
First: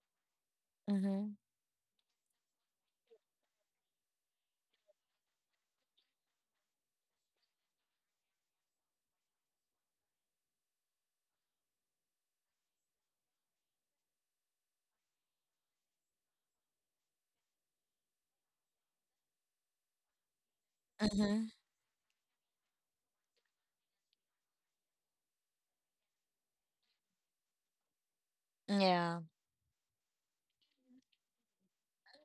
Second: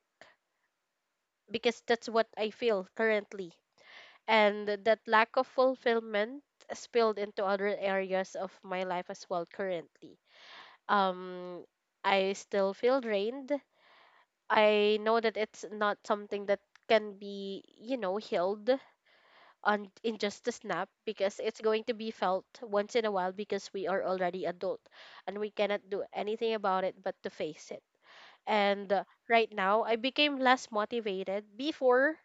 [SPEAKER 2] Mhm. Mhm.
[SPEAKER 1] because that's what I feel currently, and that lack of fulfillment spilled into other areas of my life as well. Currently, um I still feel drained. I know that it's not something that can be, you know, healed on in just a snap, because
[SPEAKER 2] Mhm.
[SPEAKER 1] it's going to be felt once in a while, because we are already adult and we cannot do anything about it but to face it. And uh,
[SPEAKER 2] Yeah.
[SPEAKER 1] right now, I became less motivated. Before,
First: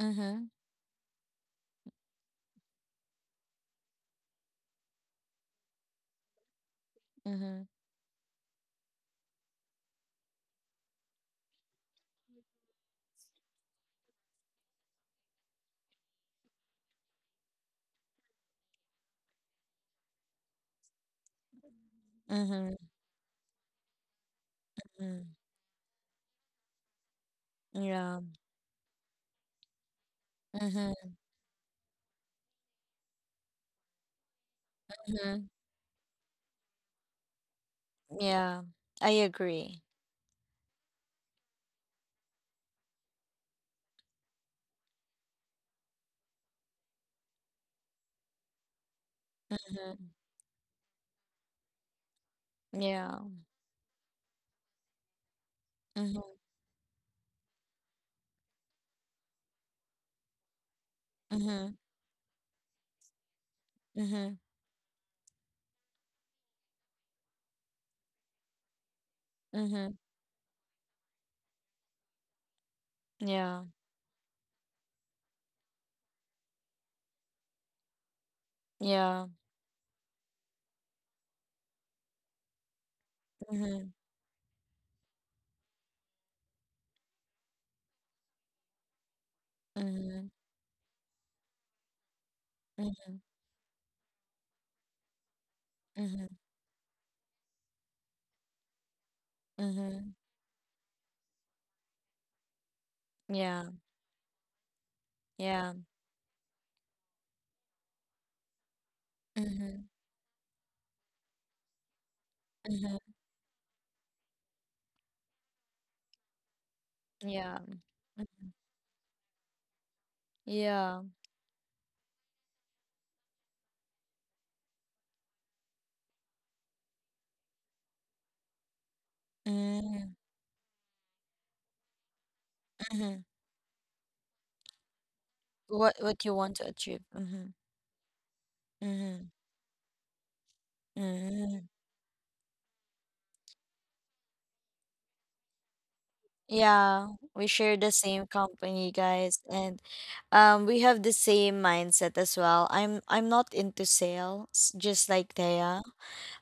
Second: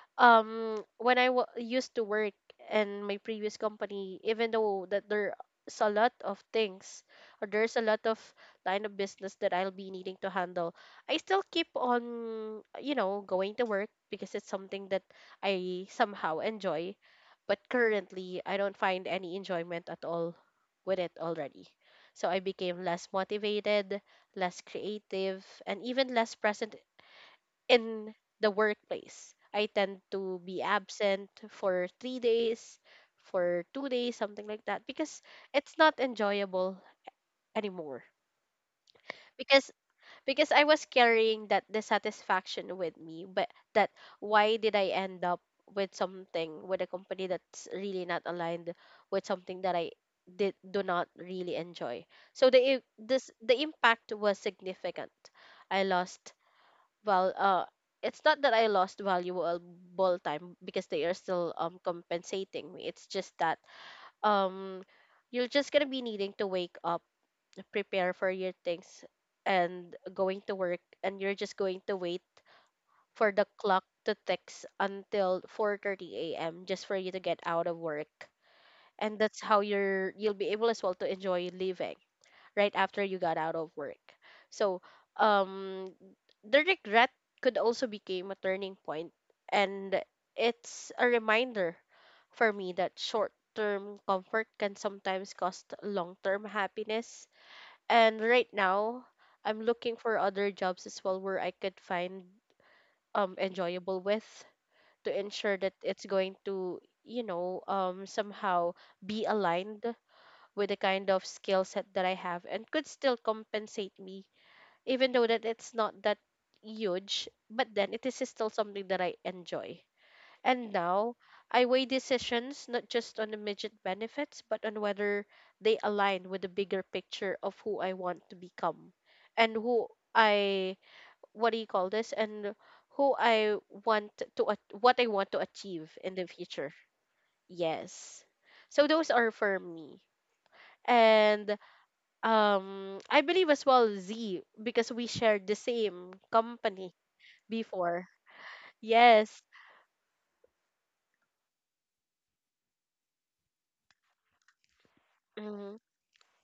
[SPEAKER 2] Mhm.
[SPEAKER 1] um when I w- used to work in my previous company, even though that there's a lot of things or
[SPEAKER 2] Mhm.
[SPEAKER 1] there's a lot of line of business that I'll be needing to handle, I still keep on, you know, going to work because it's something that I somehow enjoy. But currently, I don't find any enjoyment at all with it already. So I
[SPEAKER 2] Mhm.
[SPEAKER 1] became less motivated, less
[SPEAKER 2] Mhm.
[SPEAKER 1] creative, and even less present in
[SPEAKER 2] Yeah.
[SPEAKER 1] the workplace. I tend to be
[SPEAKER 2] Mhm.
[SPEAKER 1] absent for three days, for two days, something like that, because
[SPEAKER 2] Mhm.
[SPEAKER 1] it's not enjoyable anymore.
[SPEAKER 2] Yeah. I
[SPEAKER 1] Because
[SPEAKER 2] agree.
[SPEAKER 1] because I was carrying that dissatisfaction with me, but that, why did I end up with something, with a company that's really not aligned with something that I
[SPEAKER 2] Mhm.
[SPEAKER 1] did do not really enjoy. So the i-
[SPEAKER 2] Yeah.
[SPEAKER 1] this the impact was significant. I
[SPEAKER 2] Mhm.
[SPEAKER 1] lost, well, uh, it's not that I lost valuable time, because they are still
[SPEAKER 2] Mhm.
[SPEAKER 1] um compensating me. It's just that
[SPEAKER 2] Mhm.
[SPEAKER 1] um you're just gonna be needing to wake up, prepare for your things, and
[SPEAKER 2] Mhm.
[SPEAKER 1] going to work, and you're just going to wait for the
[SPEAKER 2] Yeah.
[SPEAKER 1] clock to ticks until four thirty a m, just for you to get out of work, and
[SPEAKER 2] Yeah.
[SPEAKER 1] that's how you're you'll be able as well to enjoy living right after you got out of
[SPEAKER 2] Mhm.
[SPEAKER 1] work. So, um, the regret could also become a turning point, and
[SPEAKER 2] Mhm.
[SPEAKER 1] it's a reminder for me that
[SPEAKER 2] Mhm.
[SPEAKER 1] short-term comfort can sometimes cost
[SPEAKER 2] Mhm.
[SPEAKER 1] long-term happiness. And right now, I'm looking
[SPEAKER 2] Mhm.
[SPEAKER 1] for other jobs as well where I could find um
[SPEAKER 2] Yeah.
[SPEAKER 1] enjoyable with, to ensure
[SPEAKER 2] Yeah.
[SPEAKER 1] that it's going to, you know, um somehow be
[SPEAKER 2] Mhm.
[SPEAKER 1] aligned with the kind of skill set that I have and could
[SPEAKER 2] Mhm.
[SPEAKER 1] still compensate me, even though that it's not that huge,
[SPEAKER 2] Yeah.
[SPEAKER 1] but then it is
[SPEAKER 2] Mhm.
[SPEAKER 1] still something that I enjoy. And
[SPEAKER 2] Yeah.
[SPEAKER 1] now I weigh decisions not just on immediate benefits, but on whether they align with the bigger picture of who I want to become, and who
[SPEAKER 2] Mm,
[SPEAKER 1] I, what do you call this? And who
[SPEAKER 2] mhm.
[SPEAKER 1] I want to, at- what I want to
[SPEAKER 2] What
[SPEAKER 1] achieve in
[SPEAKER 2] what
[SPEAKER 1] the
[SPEAKER 2] you want to
[SPEAKER 1] future.
[SPEAKER 2] achieve? Mm-hmm.
[SPEAKER 1] Yes. So those
[SPEAKER 2] Mm-hmm.
[SPEAKER 1] are for me. And
[SPEAKER 2] Mm.
[SPEAKER 1] um, I believe as well Z, because we shared the same company
[SPEAKER 2] Yeah, we share the
[SPEAKER 1] before.
[SPEAKER 2] same company,
[SPEAKER 1] Yes.
[SPEAKER 2] guys, and um we have the same mindset as well. I'm I'm not into sales, just like
[SPEAKER 1] Mhm.
[SPEAKER 2] Thea.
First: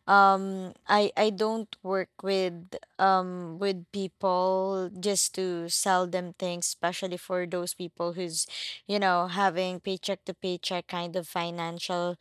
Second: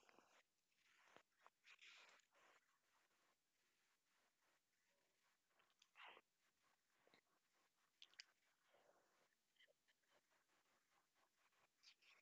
[SPEAKER 2] um i i don't work with um with people just to sell them things, especially for those people who's, you know, having paycheck to paycheck kind of financial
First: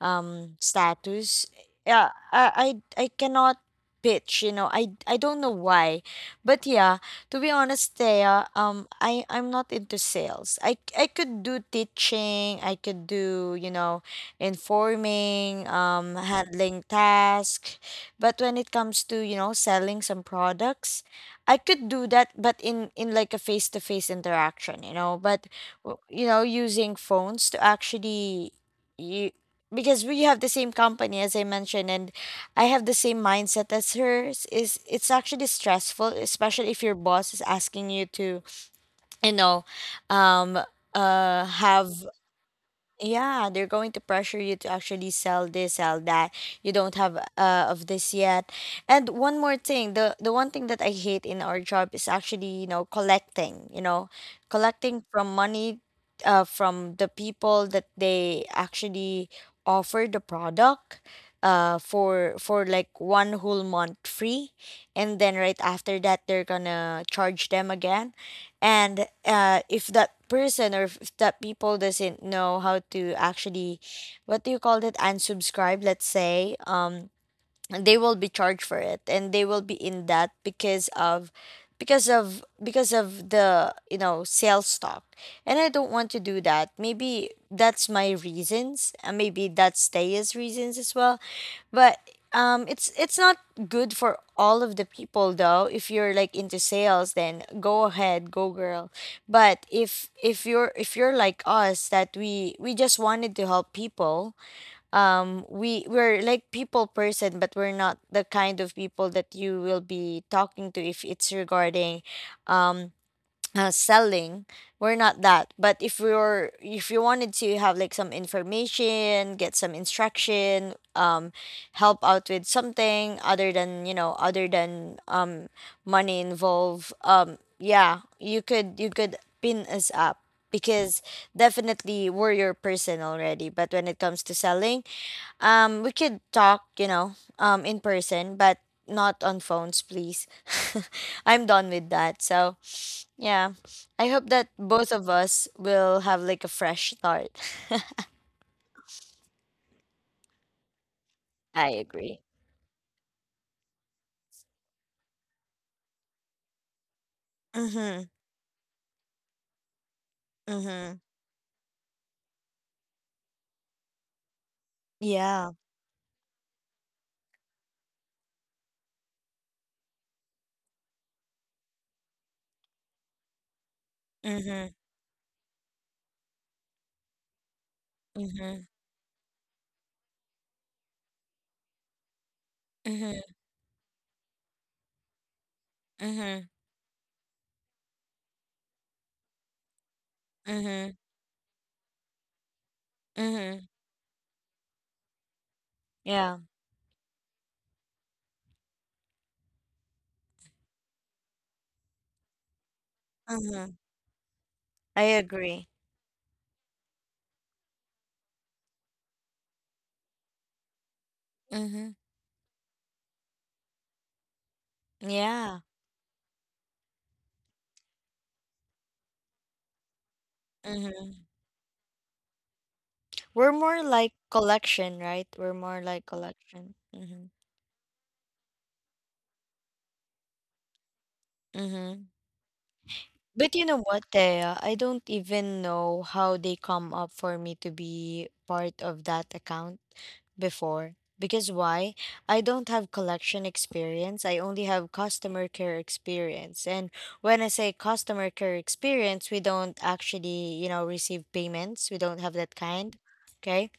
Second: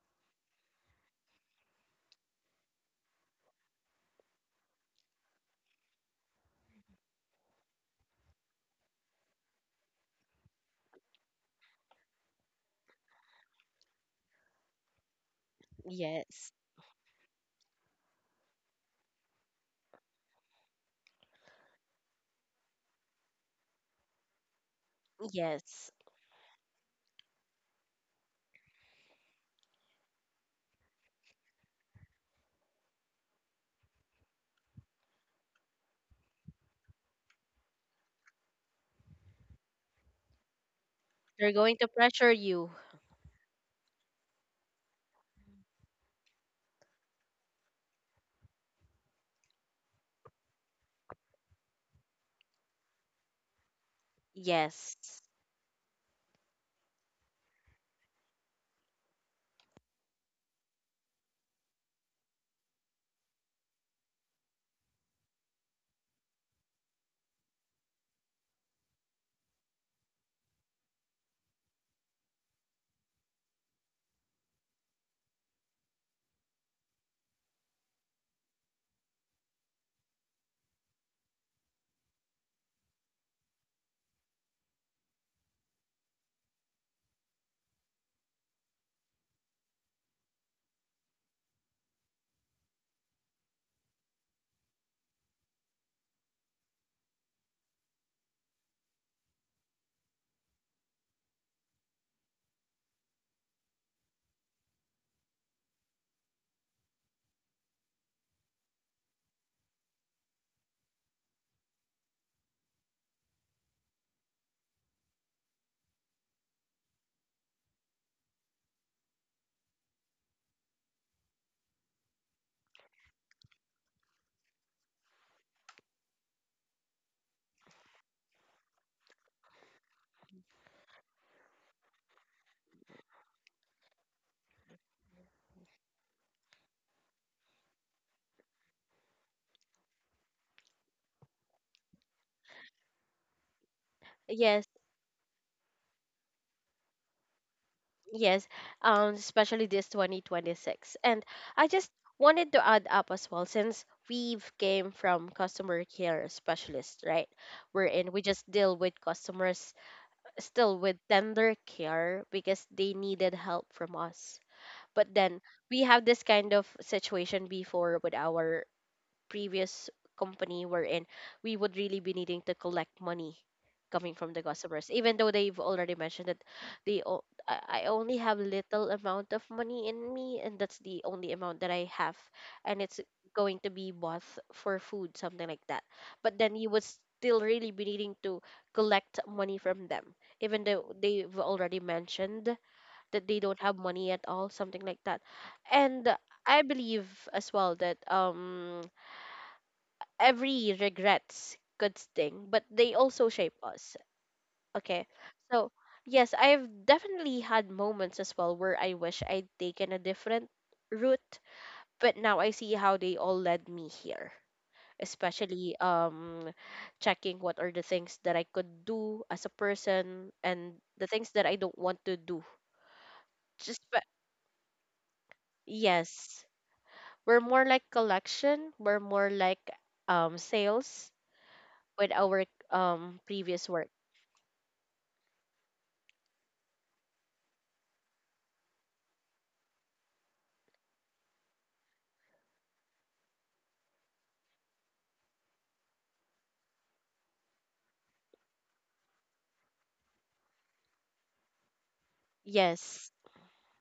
[SPEAKER 2] um status. Yeah, i i, I cannot pitch, you know. I i don't know why, but yeah, to be honest, Thea, um i i'm not into sales. I i could do teaching, I could do, you know, informing, um,
[SPEAKER 1] Yes.
[SPEAKER 2] handling tasks. But when it comes to, you know, selling some products, I could do that, but in, in like a face to face interaction, you know, but,
[SPEAKER 1] Yes.
[SPEAKER 2] w- you know, using phones to actually, you, because we have the same company, as I mentioned, and I have the same mindset as hers, is it's actually stressful, especially if your boss is asking you to, you know, um, uh
[SPEAKER 1] They're going to
[SPEAKER 2] have
[SPEAKER 1] pressure you.
[SPEAKER 2] yeah, they're going to pressure you to actually sell this, sell that. You don't have uh, of this yet. And one more thing, the the one thing that I hate in our job is actually, you know, collecting, you know, collecting
[SPEAKER 1] Yes.
[SPEAKER 2] from money uh from the people that they actually offer the product uh for for like one whole month free, and then right after that they're gonna charge them again. And uh, if that person or if that people doesn't know how to actually, what do you call it, unsubscribe, let's say, um they will be charged for it and they will be in that because of because of because of the, you know, sales talk. And I don't want to do that. Maybe that's my reasons, and maybe that's Taya's reasons as well. But um it's it's not good for all of the people though. If you're like into sales, then go ahead, go girl. But if if you're if you're like us that we we just wanted to help people, um we we're like people person, but we're not the kind of people that you will be talking to if it's regarding um uh, selling. We're not that. But if we were, if you wanted to have like some information, get some instruction, um help out with something other than, you know, other than um money involved, um yeah, you could you could pin us up, because definitely we're your person already. But when it comes to selling, um, we could talk, you know, um, in person, but not on phones, please. I'm done with that. So, yeah, I hope that
[SPEAKER 1] Yes.
[SPEAKER 2] both of us will have like a fresh start.
[SPEAKER 1] Yes. Um, especially this twenty twenty-six. And I
[SPEAKER 2] I
[SPEAKER 1] just
[SPEAKER 2] agree.
[SPEAKER 1] wanted to add up as well, since we've came from customer care specialist, right? We're
[SPEAKER 2] Mm-hmm.
[SPEAKER 1] in. We just deal with customers still
[SPEAKER 2] Mm-hmm.
[SPEAKER 1] with tender care because they needed help from us, but then
[SPEAKER 2] Yeah.
[SPEAKER 1] we have this kind of situation before with our previous company, wherein we would really be needing to collect money coming from the
[SPEAKER 2] Mm-hmm.
[SPEAKER 1] customers, even though they've already mentioned that they o- I I only have
[SPEAKER 2] Mm-hmm.
[SPEAKER 1] little amount of money in me and that's the only amount that I have, and it's
[SPEAKER 2] Mm-hmm.
[SPEAKER 1] going to be bought for food, something like that. But
[SPEAKER 2] Mm-hmm.
[SPEAKER 1] then you would still really be needing to collect money from them, even though
[SPEAKER 2] Mm-hmm.
[SPEAKER 1] they've already mentioned that they don't
[SPEAKER 2] Mm-hmm.
[SPEAKER 1] have money at all, something like that. And
[SPEAKER 2] Yeah.
[SPEAKER 1] I believe as well that um every regrets could sting, but they also shape
[SPEAKER 2] Mm-hmm.
[SPEAKER 1] us.
[SPEAKER 2] I
[SPEAKER 1] Okay.
[SPEAKER 2] agree.
[SPEAKER 1] So yes, I've definitely had moments as well where I wish I'd taken a different route,
[SPEAKER 2] Mm-hmm.
[SPEAKER 1] but now I see how they all led me here.
[SPEAKER 2] Yeah.
[SPEAKER 1] Especially um checking what are the things that I could do as a person and the
[SPEAKER 2] Mm-hmm.
[SPEAKER 1] things that I don't want to do.
[SPEAKER 2] We're
[SPEAKER 1] Just
[SPEAKER 2] more
[SPEAKER 1] but
[SPEAKER 2] like collection, right? We're more like
[SPEAKER 1] yes.
[SPEAKER 2] collection. Mm-hmm.
[SPEAKER 1] We're more like collection. We're more like um sales
[SPEAKER 2] Mm-hmm.
[SPEAKER 1] with our um
[SPEAKER 2] But you
[SPEAKER 1] previous
[SPEAKER 2] know
[SPEAKER 1] work.
[SPEAKER 2] what, Thea? I don't even know how they come up for me to be part of that account before. Because why? I don't have collection experience. I only have customer care experience. And when I say customer care experience, we don't actually, you know, receive payments. We don't have that kind.
[SPEAKER 1] Yes.
[SPEAKER 2] Okay,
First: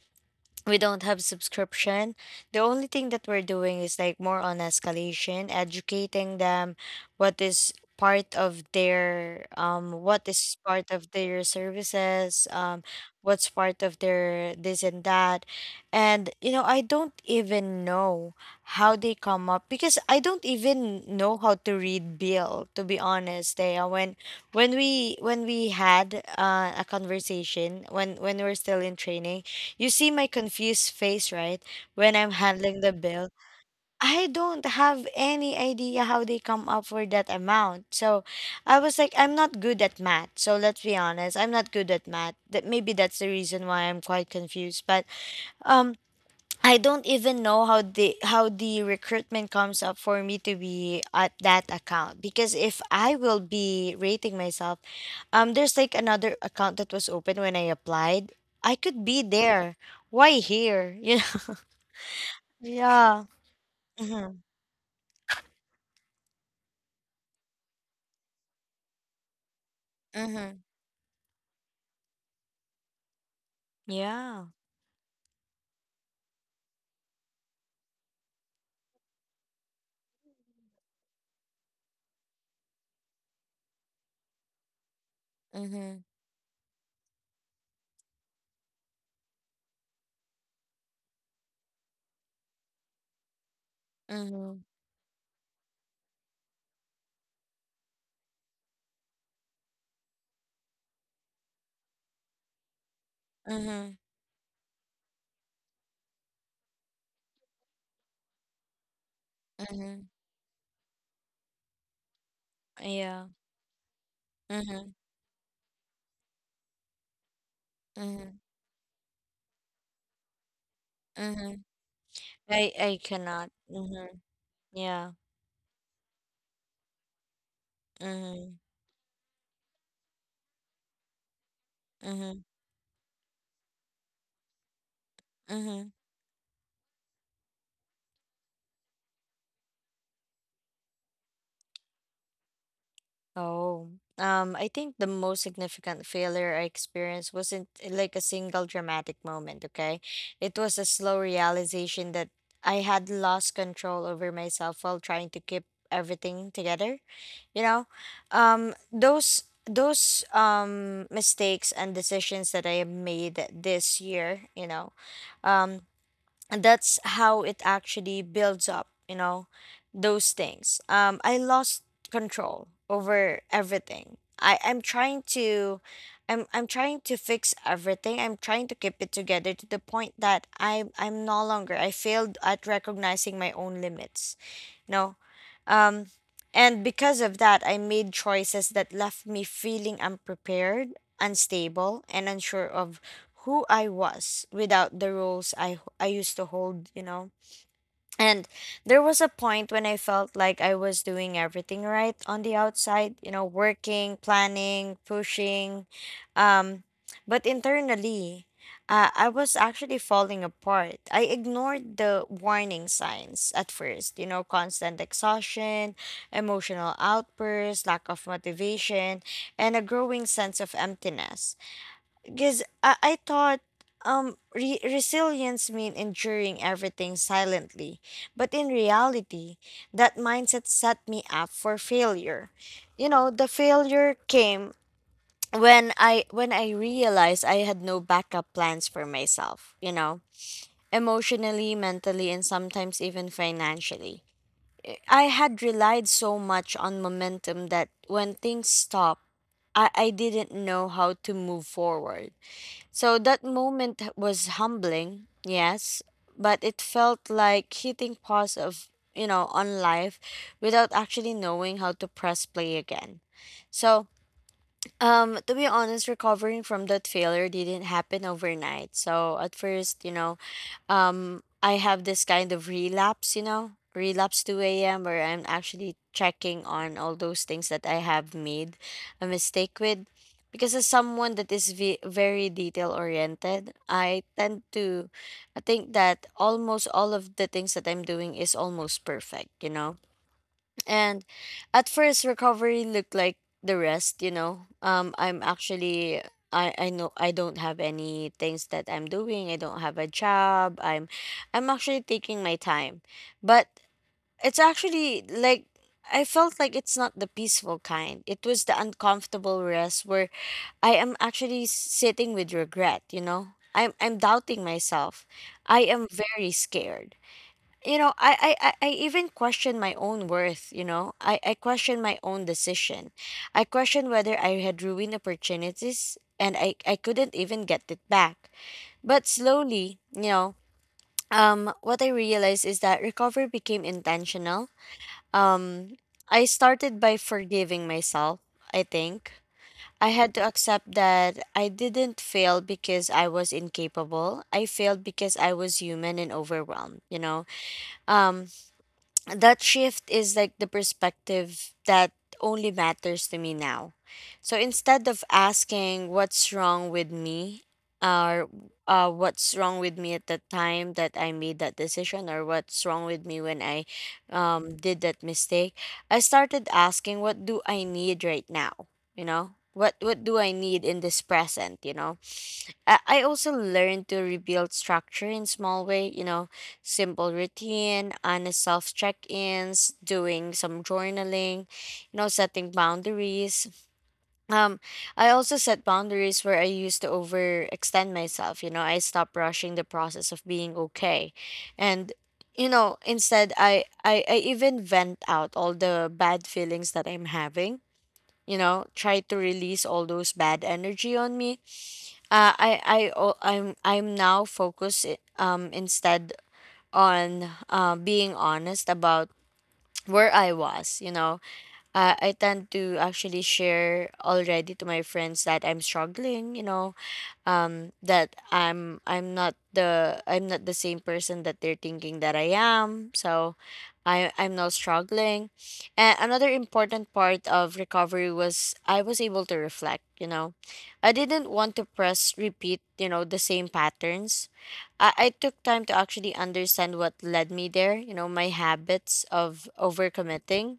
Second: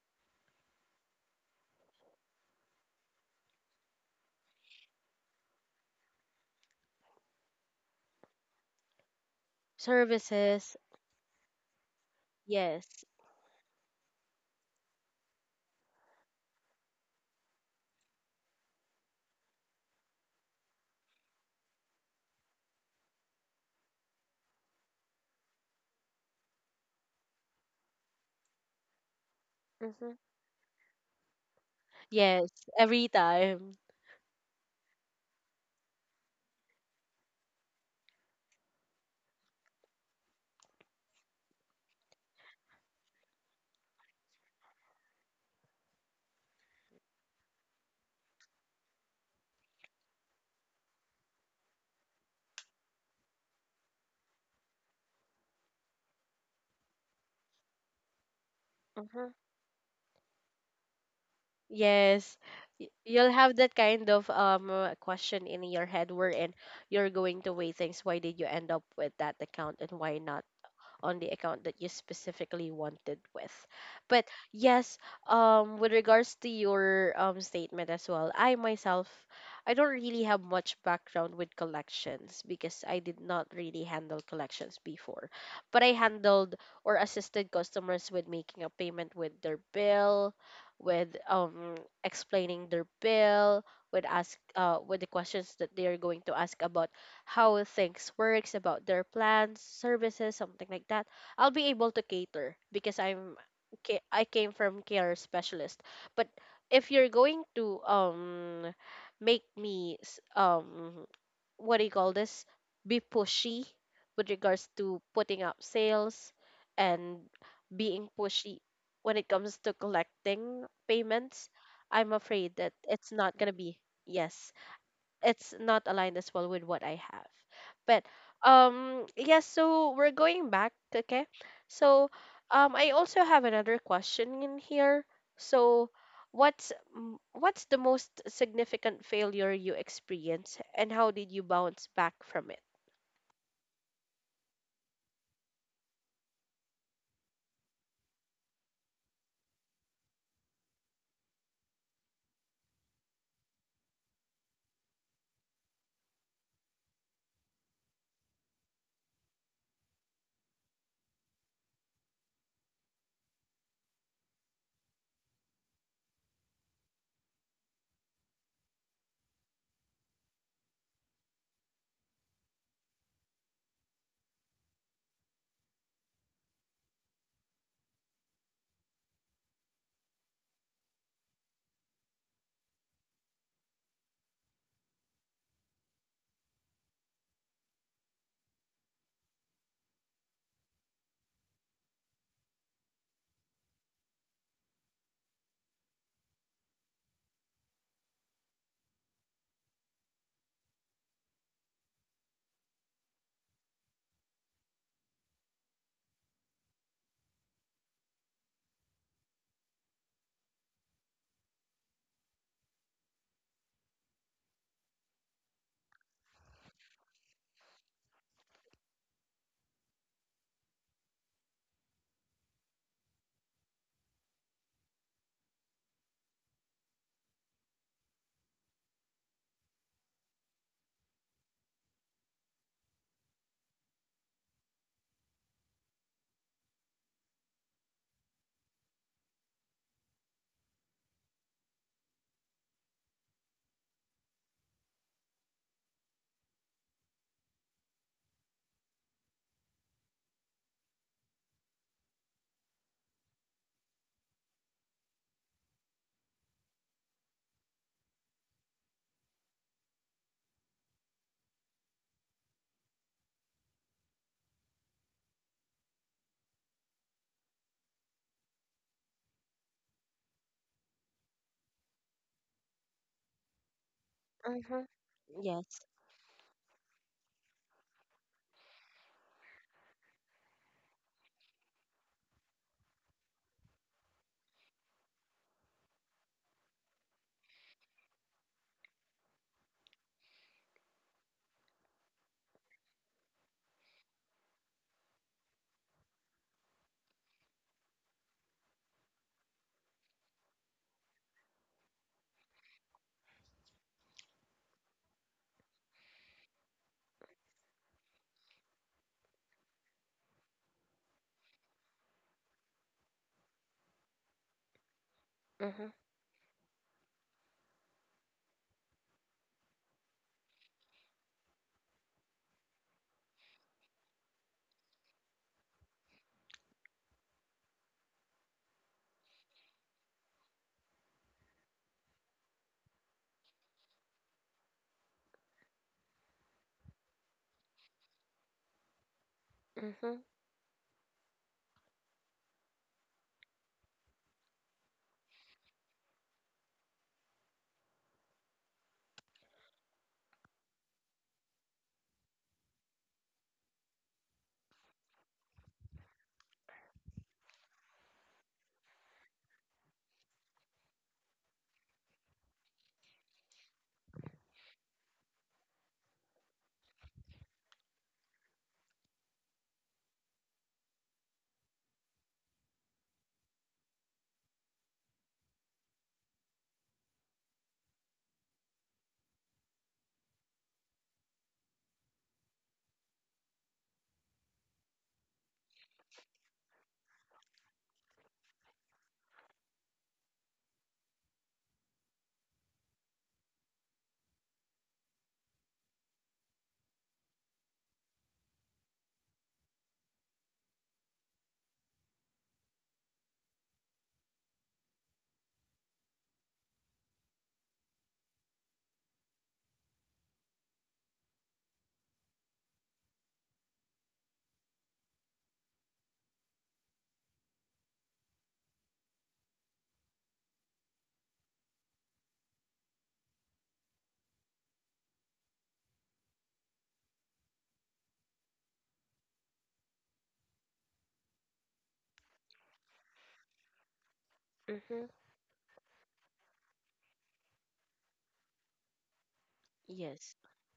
[SPEAKER 2] we don't have subscription. The only thing that we're doing is like more on escalation, educating them what is part of their um what is
[SPEAKER 1] Services.
[SPEAKER 2] part of their services, um
[SPEAKER 1] Yes.
[SPEAKER 2] what's part of their this and that. And you know, I don't even know how they come up, because I don't even know how to read bill, to be honest. They when when we when we had uh, a conversation, when when we we're still in training, you see
[SPEAKER 1] Mm-hmm.
[SPEAKER 2] my confused face, right? When I'm
[SPEAKER 1] Yes.
[SPEAKER 2] handling the
[SPEAKER 1] Every
[SPEAKER 2] bill,
[SPEAKER 1] time.
[SPEAKER 2] I don't have any idea how they come up for that amount. So I was like, I'm not good at math. So let's be honest, I'm not good at math. That maybe that's the reason why I'm quite confused. But um I don't even know how the how the recruitment comes up for me to be at that account, because if I will be rating myself, um, there's like another account that was open when I applied. I could be
[SPEAKER 1] Mm-hmm.
[SPEAKER 2] there. Why here? You know?
[SPEAKER 1] Yes. Y-
[SPEAKER 2] Yeah.
[SPEAKER 1] You'll have that kind of
[SPEAKER 2] Mm-hmm.
[SPEAKER 1] um uh, question in your head, wherein you're going to weigh things. Why did you end up with that account and why not
[SPEAKER 2] Mm-hmm.
[SPEAKER 1] on the account that you specifically wanted with. But
[SPEAKER 2] Yeah.
[SPEAKER 1] yes, um, with regards to your um, statement as well, I myself, I don't really have much background with collections because I did not really handle collections before. But
[SPEAKER 2] Mm-hmm.
[SPEAKER 1] I handled or assisted customers with making a payment with their bill, with um, explaining their bill, with ask
[SPEAKER 2] Mm-hmm.
[SPEAKER 1] uh, with the questions that they are going to ask about how things works, about their plans, services, something like that. I'll be able to cater because I'm
[SPEAKER 2] Mm-hmm.
[SPEAKER 1] ca- I came from care specialist. But if you're going to um make me
[SPEAKER 2] Mm-hmm.
[SPEAKER 1] s- um what do you call this, be
[SPEAKER 2] Yeah.
[SPEAKER 1] pushy with regards
[SPEAKER 2] Mm-hmm.
[SPEAKER 1] to putting up sales and being
[SPEAKER 2] Mm-hmm.
[SPEAKER 1] pushy when it comes to collecting payments.
[SPEAKER 2] Mm-hmm.
[SPEAKER 1] I'm afraid
[SPEAKER 2] I
[SPEAKER 1] that
[SPEAKER 2] I
[SPEAKER 1] it's not
[SPEAKER 2] cannot.
[SPEAKER 1] gonna be,
[SPEAKER 2] Mm-hmm.
[SPEAKER 1] yes,
[SPEAKER 2] Yeah.
[SPEAKER 1] it's not aligned as well with what I have. But
[SPEAKER 2] Mm-hmm.
[SPEAKER 1] um yes, so we're going back, okay? So
[SPEAKER 2] Mm-hmm.
[SPEAKER 1] um I also have another question in here.
[SPEAKER 2] Mm-hmm.
[SPEAKER 1] So what's m- what's the most significant failure you experienced and how did you bounce back from it?
[SPEAKER 2] Oh, um, I think the most significant failure I experienced wasn't eh, like a single dramatic moment, okay? It was a slow realization that I had lost control over myself while trying to keep everything together. You know, um, those those um mistakes and decisions that I have made this year, you know, um and that's how it actually builds up, you know, those things. um I lost control over everything. I i'm trying to i'm i'm trying to fix everything. I'm trying to keep it together to the point that i i'm no longer. I failed at recognizing my own limits. No. Um, and because of that, I made choices that left me feeling unprepared, unstable, and unsure of who I was without the roles I, I used to hold, you know. And there was a point when I felt like I was doing everything right on the outside, you know, working, planning, pushing. Um, but internally, uh, I was actually falling apart. I ignored the warning signs at first, you know, constant exhaustion, emotional outbursts, lack of motivation, and a growing sense of emptiness. Because I, I thought um re- resilience mean enduring everything silently, but in reality that mindset set me up for failure. You know, the failure came when i when i realized I had no backup plans for myself, you know, emotionally, mentally, and sometimes even financially. I had relied so much on momentum that when things stopped, i, I didn't know how to move forward. So that moment was humbling, yes, but it felt like hitting pause of, you know, on life without actually knowing how to press play again. So, um to be honest, recovering from that failure didn't happen overnight. So, at first, you know, um I have this kind of relapse, you know, relapse 2
[SPEAKER 1] Mm-hmm.
[SPEAKER 2] a.m. where I'm
[SPEAKER 1] Yes.
[SPEAKER 2] actually checking on all those things that I have made a mistake with. Because as someone that is ve- very detail oriented, I tend to I think that almost all of the things that I'm doing is almost perfect, you know, and at first, recovery looked like the rest, you know. Um, I'm actually, I, I know I don't have any things that I'm doing. I don't have a job. I'm, I'm actually taking my time, but it's actually like I felt like it's not the peaceful kind. It was the uncomfortable rest where I am actually sitting with regret, you know. I'm I'm doubting myself. I
[SPEAKER 1] Mm-hmm.
[SPEAKER 2] am very scared, you know. I, I i I even question my own worth, you know. I i question my own decision. I question whether I had ruined opportunities and i i couldn't even get it back. But slowly, you know, um what I realized is that recovery became intentional. um I started by forgiving myself. I think I
[SPEAKER 1] Mm-hmm.
[SPEAKER 2] had to accept that I didn't fail because I was incapable. I failed because I was human and overwhelmed, you know. um that shift is like the perspective that only matters to me now. So instead of asking what's wrong with me, or uh, what's wrong with me at the time that I made that decision, or what's wrong with me when I um, did that mistake, I started asking, what do I need right now? You know? What what do I need in this present, you know? I I also learned to rebuild structure in small way, you know, simple routine, honest self check-ins, doing some journaling, you know, setting boundaries. Um, I also set boundaries where I used to overextend myself, you know, I stopped rushing the process of being okay. And, you know, instead I, I I even vent out all the bad feelings that I'm having, you know, try to release all those bad energy on me. Uh, I I o- I'm I'm now focused i- um instead on uh, being honest about where I was. You know, uh, I tend to actually share already to my friends that I'm struggling. You know, um that i'm i'm not the i'm not the same person that they're thinking that I am, so i i'm not struggling. And another important part of recovery was I was able to reflect, you know. I didn't want to press repeat, you know, the same patterns.
[SPEAKER 1] Mm-hmm.
[SPEAKER 2] I, I took time to actually understand what led me there, you know, my habits of
[SPEAKER 1] Yes.
[SPEAKER 2] overcommitting,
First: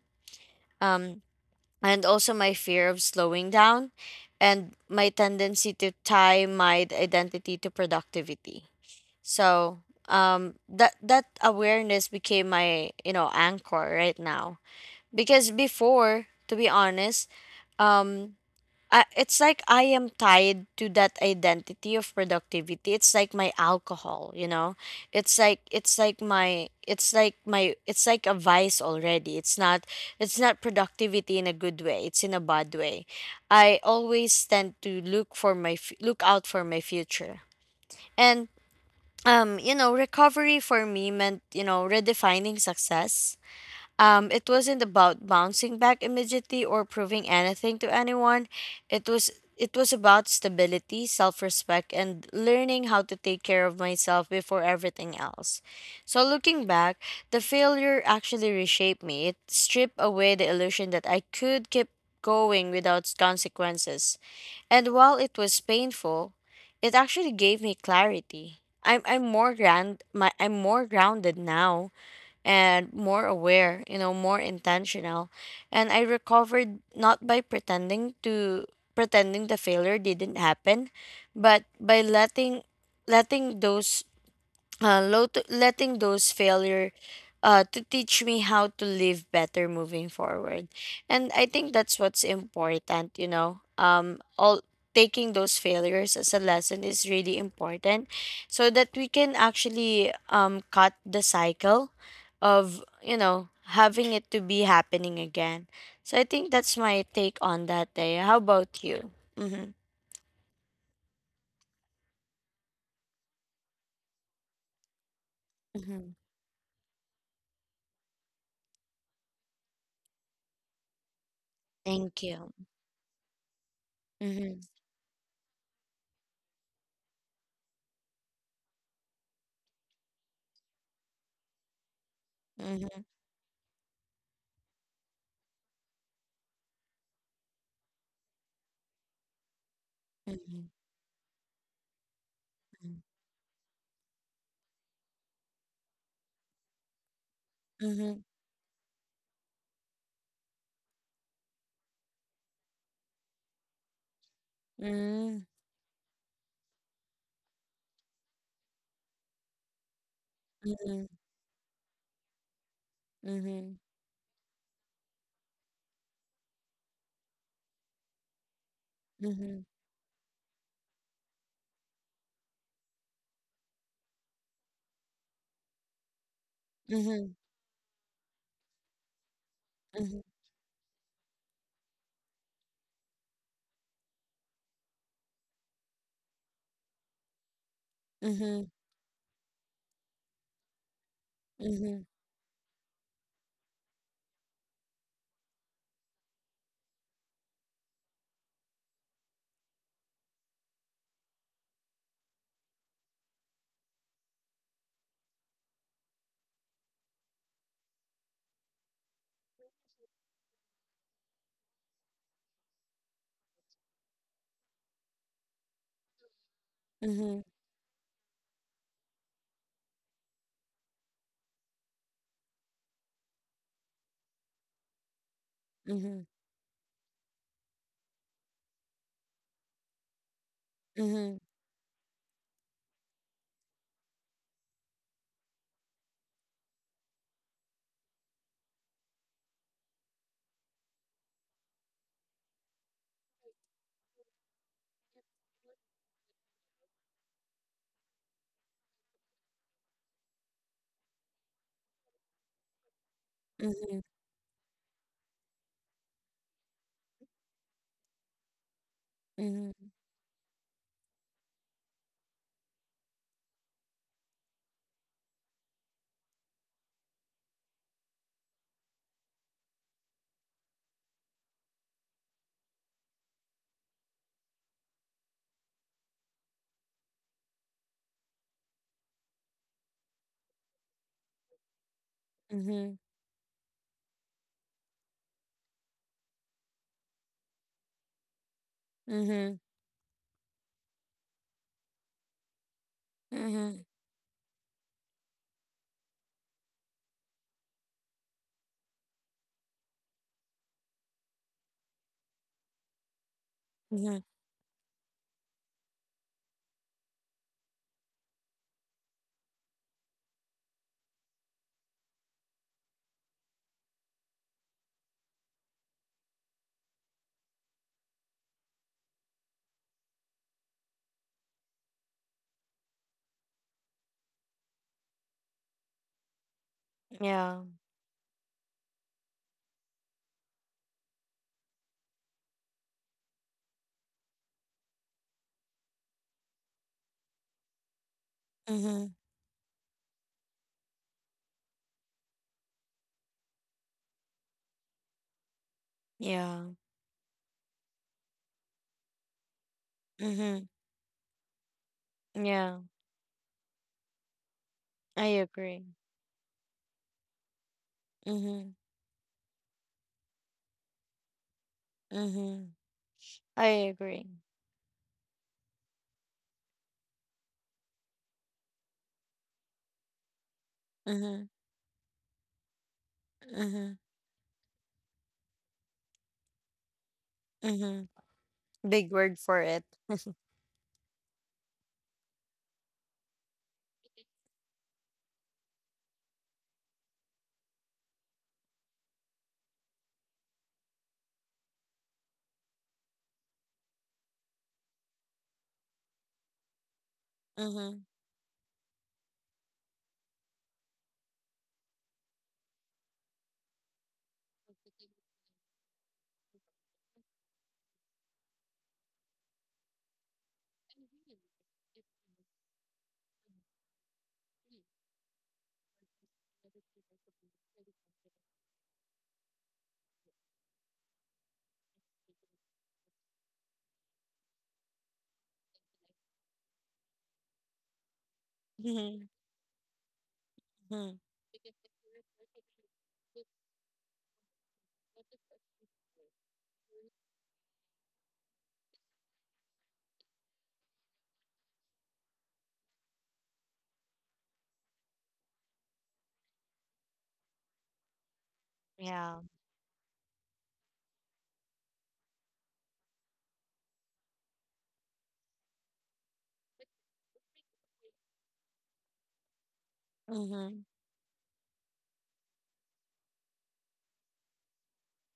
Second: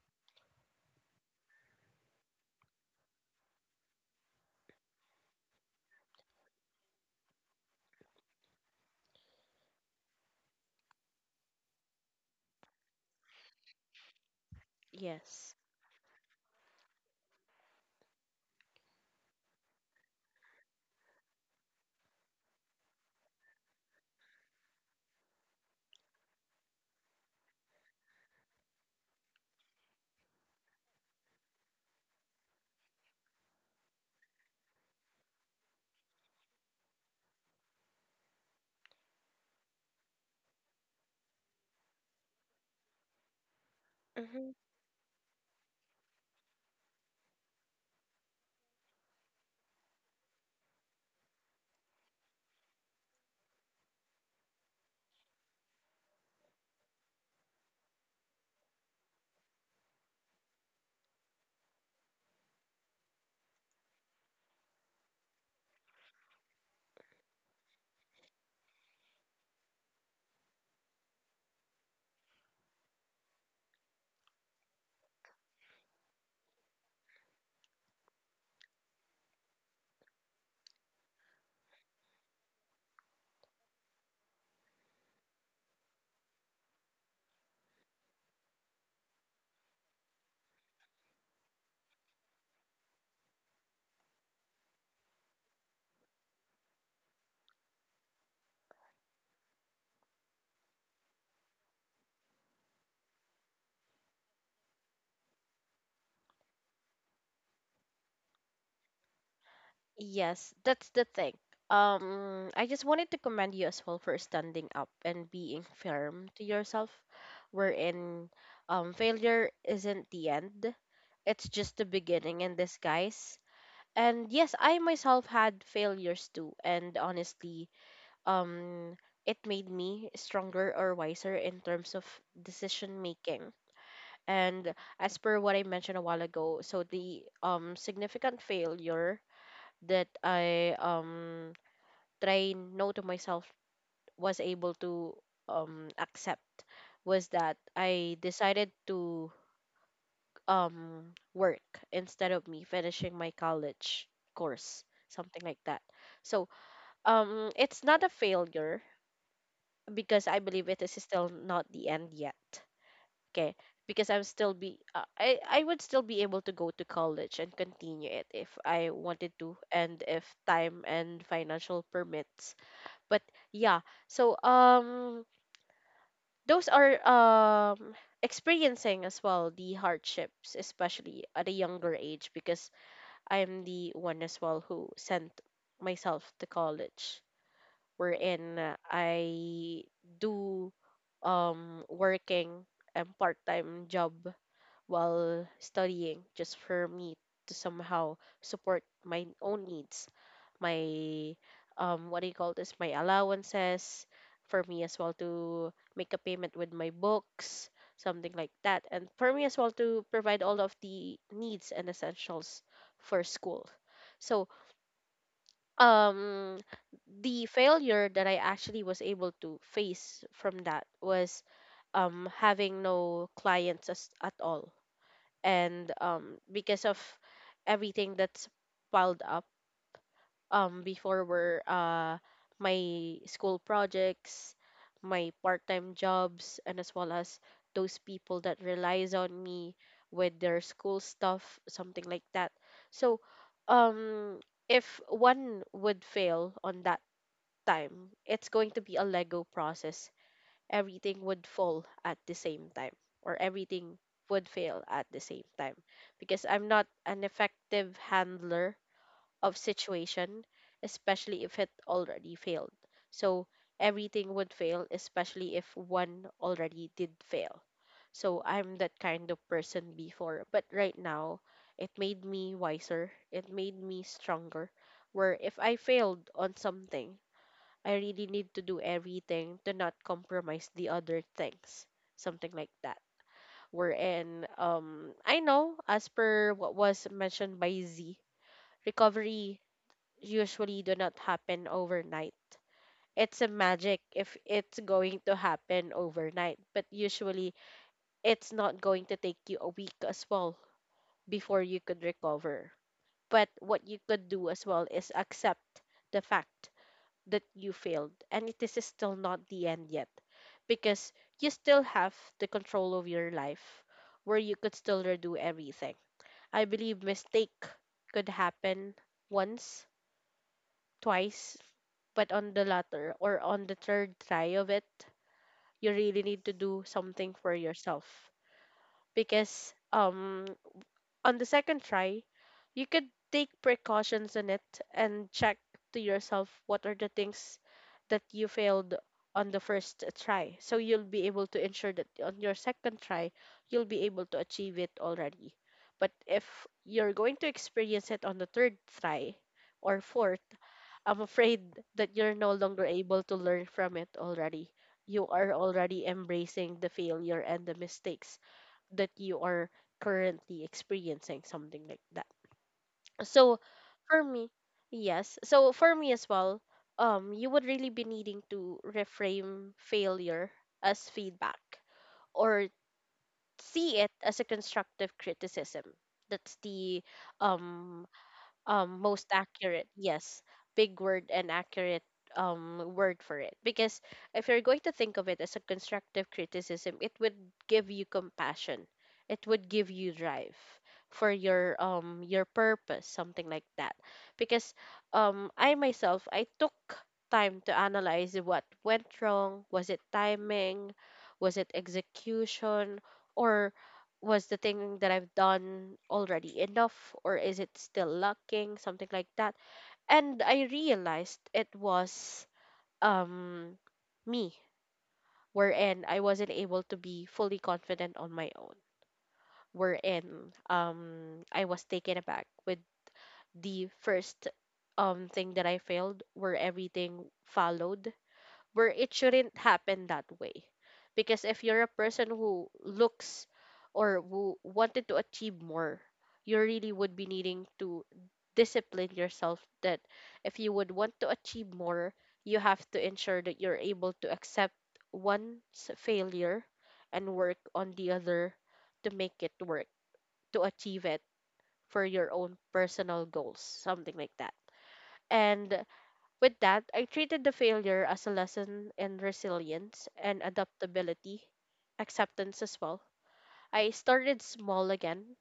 [SPEAKER 2] um and also my fear of slowing down, and my tendency to tie my identity to productivity. So, um that that awareness became my, you know, anchor right now. Because
[SPEAKER 1] Yes.
[SPEAKER 2] before, to be honest, um uh, it's like I am tied to that identity of productivity. It's like my alcohol, you know. It's like it's like my it's like my it's like a vice already. It's not it's not productivity in a good way. It's in a bad way. I always tend to look for my f- look out for my future. And, um, you know, recovery for me meant, you know, redefining success. Um, it
[SPEAKER 1] Mm-hmm.
[SPEAKER 2] wasn't about bouncing back immediately or proving anything to anyone. It was it was about stability, self-respect, and learning how to take care of myself before everything else. So looking back, the failure actually reshaped me. It stripped away the illusion that I could keep going without consequences. And while it was painful, it actually gave me clarity. I'm I'm more grand my I'm more grounded now and more aware, you know, more intentional. And I recovered not by pretending to pretending the failure didn't happen, but by letting letting those uh, lot- letting those failure uh, to teach me how to live better moving forward. And I think that's what's important, you know. Um all Taking those failures as a lesson is really important, so that we can actually um cut the cycle of, you know, having it to be happening again. So I think that's my take on that day. How about you? Mm-hmm.
[SPEAKER 1] Yes, that's the thing. Um, I just wanted to commend you as well for standing up and being
[SPEAKER 2] Mm-hmm.
[SPEAKER 1] firm to yourself, wherein um, failure isn't the end, it's just the
[SPEAKER 2] Thank
[SPEAKER 1] beginning in
[SPEAKER 2] you.
[SPEAKER 1] disguise. And yes,
[SPEAKER 2] Mm-hmm.
[SPEAKER 1] I myself had failures too, and honestly, um, it made me stronger or wiser in terms of decision
[SPEAKER 2] Mm-hmm.
[SPEAKER 1] making. And as per what I mentioned a while ago, so the um significant failure that
[SPEAKER 2] Mm-hmm.
[SPEAKER 1] I um train no to myself was able to um accept was that I decided to um work instead of me finishing my college course, something
[SPEAKER 2] Mm,
[SPEAKER 1] like that. So um it's not a failure because I believe it is
[SPEAKER 2] mhm,
[SPEAKER 1] still not the end yet, okay,
[SPEAKER 2] mhm,
[SPEAKER 1] because I'm still be uh, I I would still be able to go to college and continue it if I wanted to
[SPEAKER 2] mhm,
[SPEAKER 1] and if time and financial permits. But yeah, so um those are
[SPEAKER 2] mhm,
[SPEAKER 1] um experiencing as well the
[SPEAKER 2] mhm,
[SPEAKER 1] hardships, especially at a younger age, because I am the one as well who sent myself to college, wherein
[SPEAKER 2] mhm,
[SPEAKER 1] uh, I do um
[SPEAKER 2] mhm,
[SPEAKER 1] working a part-time job while studying, just for me to somehow support my own needs, my um what do you call this, my allowances, for me as well to make a payment with my books, something like that, and for me as well to provide all of the needs and essentials for school. So um the
[SPEAKER 2] mhm,
[SPEAKER 1] failure that I actually was able to face from that was um having no clients as, at all, and
[SPEAKER 2] mhm,
[SPEAKER 1] um because of everything that's piled up um
[SPEAKER 2] mhm,
[SPEAKER 1] before
[SPEAKER 2] mhm,
[SPEAKER 1] were uh my school projects, my part-time jobs, and as well as those people that relies on me with their school stuff, something like that. So, um, if one would fail on that time, it's going to be a Lego process. Everything would fall at the same time, or everything
[SPEAKER 2] mhm,
[SPEAKER 1] would fail at the same time, because I'm not an effective handler of situation, especially if it already failed. So everything would fail, especially if one already did fail. So I'm that kind of person before, but right now it made me wiser, it made me stronger. Where if I failed on something, I really need to do everything to not compromise the other things, something like that.
[SPEAKER 2] mhm,
[SPEAKER 1] Wherein, um, I know as per what was mentioned by Z, recovery
[SPEAKER 2] mhm,
[SPEAKER 1] usually do not happen overnight. It's a
[SPEAKER 2] mhm,
[SPEAKER 1] magic if it's going to happen overnight, but usually it's not going to take you a week as well before you could recover. But what you
[SPEAKER 2] mhm.
[SPEAKER 1] could do as well is accept the fact that you failed and it is still not the end yet, because you still have the control of your life where you could still redo everything. I believe mistake could happen once, twice, but on the latter or on the third try of it, you really need to do something for
[SPEAKER 2] Yeah.
[SPEAKER 1] yourself, because um on the second try, you could take precautions in it and check to yourself what are the things that you failed
[SPEAKER 2] Mhm.
[SPEAKER 1] on the first try. So you'll be able to ensure that on your second try, you'll be able to achieve it already. But if
[SPEAKER 2] Yeah.
[SPEAKER 1] you're going to experience it on the third try or fourth,
[SPEAKER 2] Mhm.
[SPEAKER 1] I'm afraid that you're no longer
[SPEAKER 2] Yeah.
[SPEAKER 1] able to learn from it already. You
[SPEAKER 2] I
[SPEAKER 1] are
[SPEAKER 2] agree.
[SPEAKER 1] already embracing the failure and the mistakes
[SPEAKER 2] Mhm.
[SPEAKER 1] that you are currently experiencing, something like that.
[SPEAKER 2] Mhm.
[SPEAKER 1] So,
[SPEAKER 2] I
[SPEAKER 1] for
[SPEAKER 2] agree.
[SPEAKER 1] me, yes. So, for me as well, um, you would really be needing to reframe failure as
[SPEAKER 2] Mhm.
[SPEAKER 1] feedback, or see
[SPEAKER 2] Mhm.
[SPEAKER 1] it as a constructive criticism. That's the um
[SPEAKER 2] Mhm.
[SPEAKER 1] um
[SPEAKER 2] Big
[SPEAKER 1] most
[SPEAKER 2] word for
[SPEAKER 1] accurate,
[SPEAKER 2] it.
[SPEAKER 1] yes, big word and accurate um word for it, because if you're going to think of it as a constructive criticism, it would give you compassion, it would give you drive for your um your purpose, something like that. Because um I myself, I took time to
[SPEAKER 2] Mhm.
[SPEAKER 1] analyze what went wrong. Was it timing, was it execution, or was the thing that I've done already enough, or is it still lacking, something like that? And I realized it was um me, wherein I wasn't able to be fully confident on my own, wherein um I was taken aback with the first um thing that I failed, where everything followed where it
[SPEAKER 2] Mhm.
[SPEAKER 1] shouldn't happen that way.
[SPEAKER 2] Mhm.
[SPEAKER 1] Because if you're a person who looks or who wanted to achieve more, you really would be needing to discipline yourself that if you would want to achieve more, you have to ensure that you're able to accept one's failure and work on the other to make
[SPEAKER 2] Yeah.
[SPEAKER 1] it work, to achieve it for your own personal goals, something like that. And with that, I treated the failure as a lesson in resilience and
[SPEAKER 2] Mhm.
[SPEAKER 1] adaptability, acceptance as well. I started small again,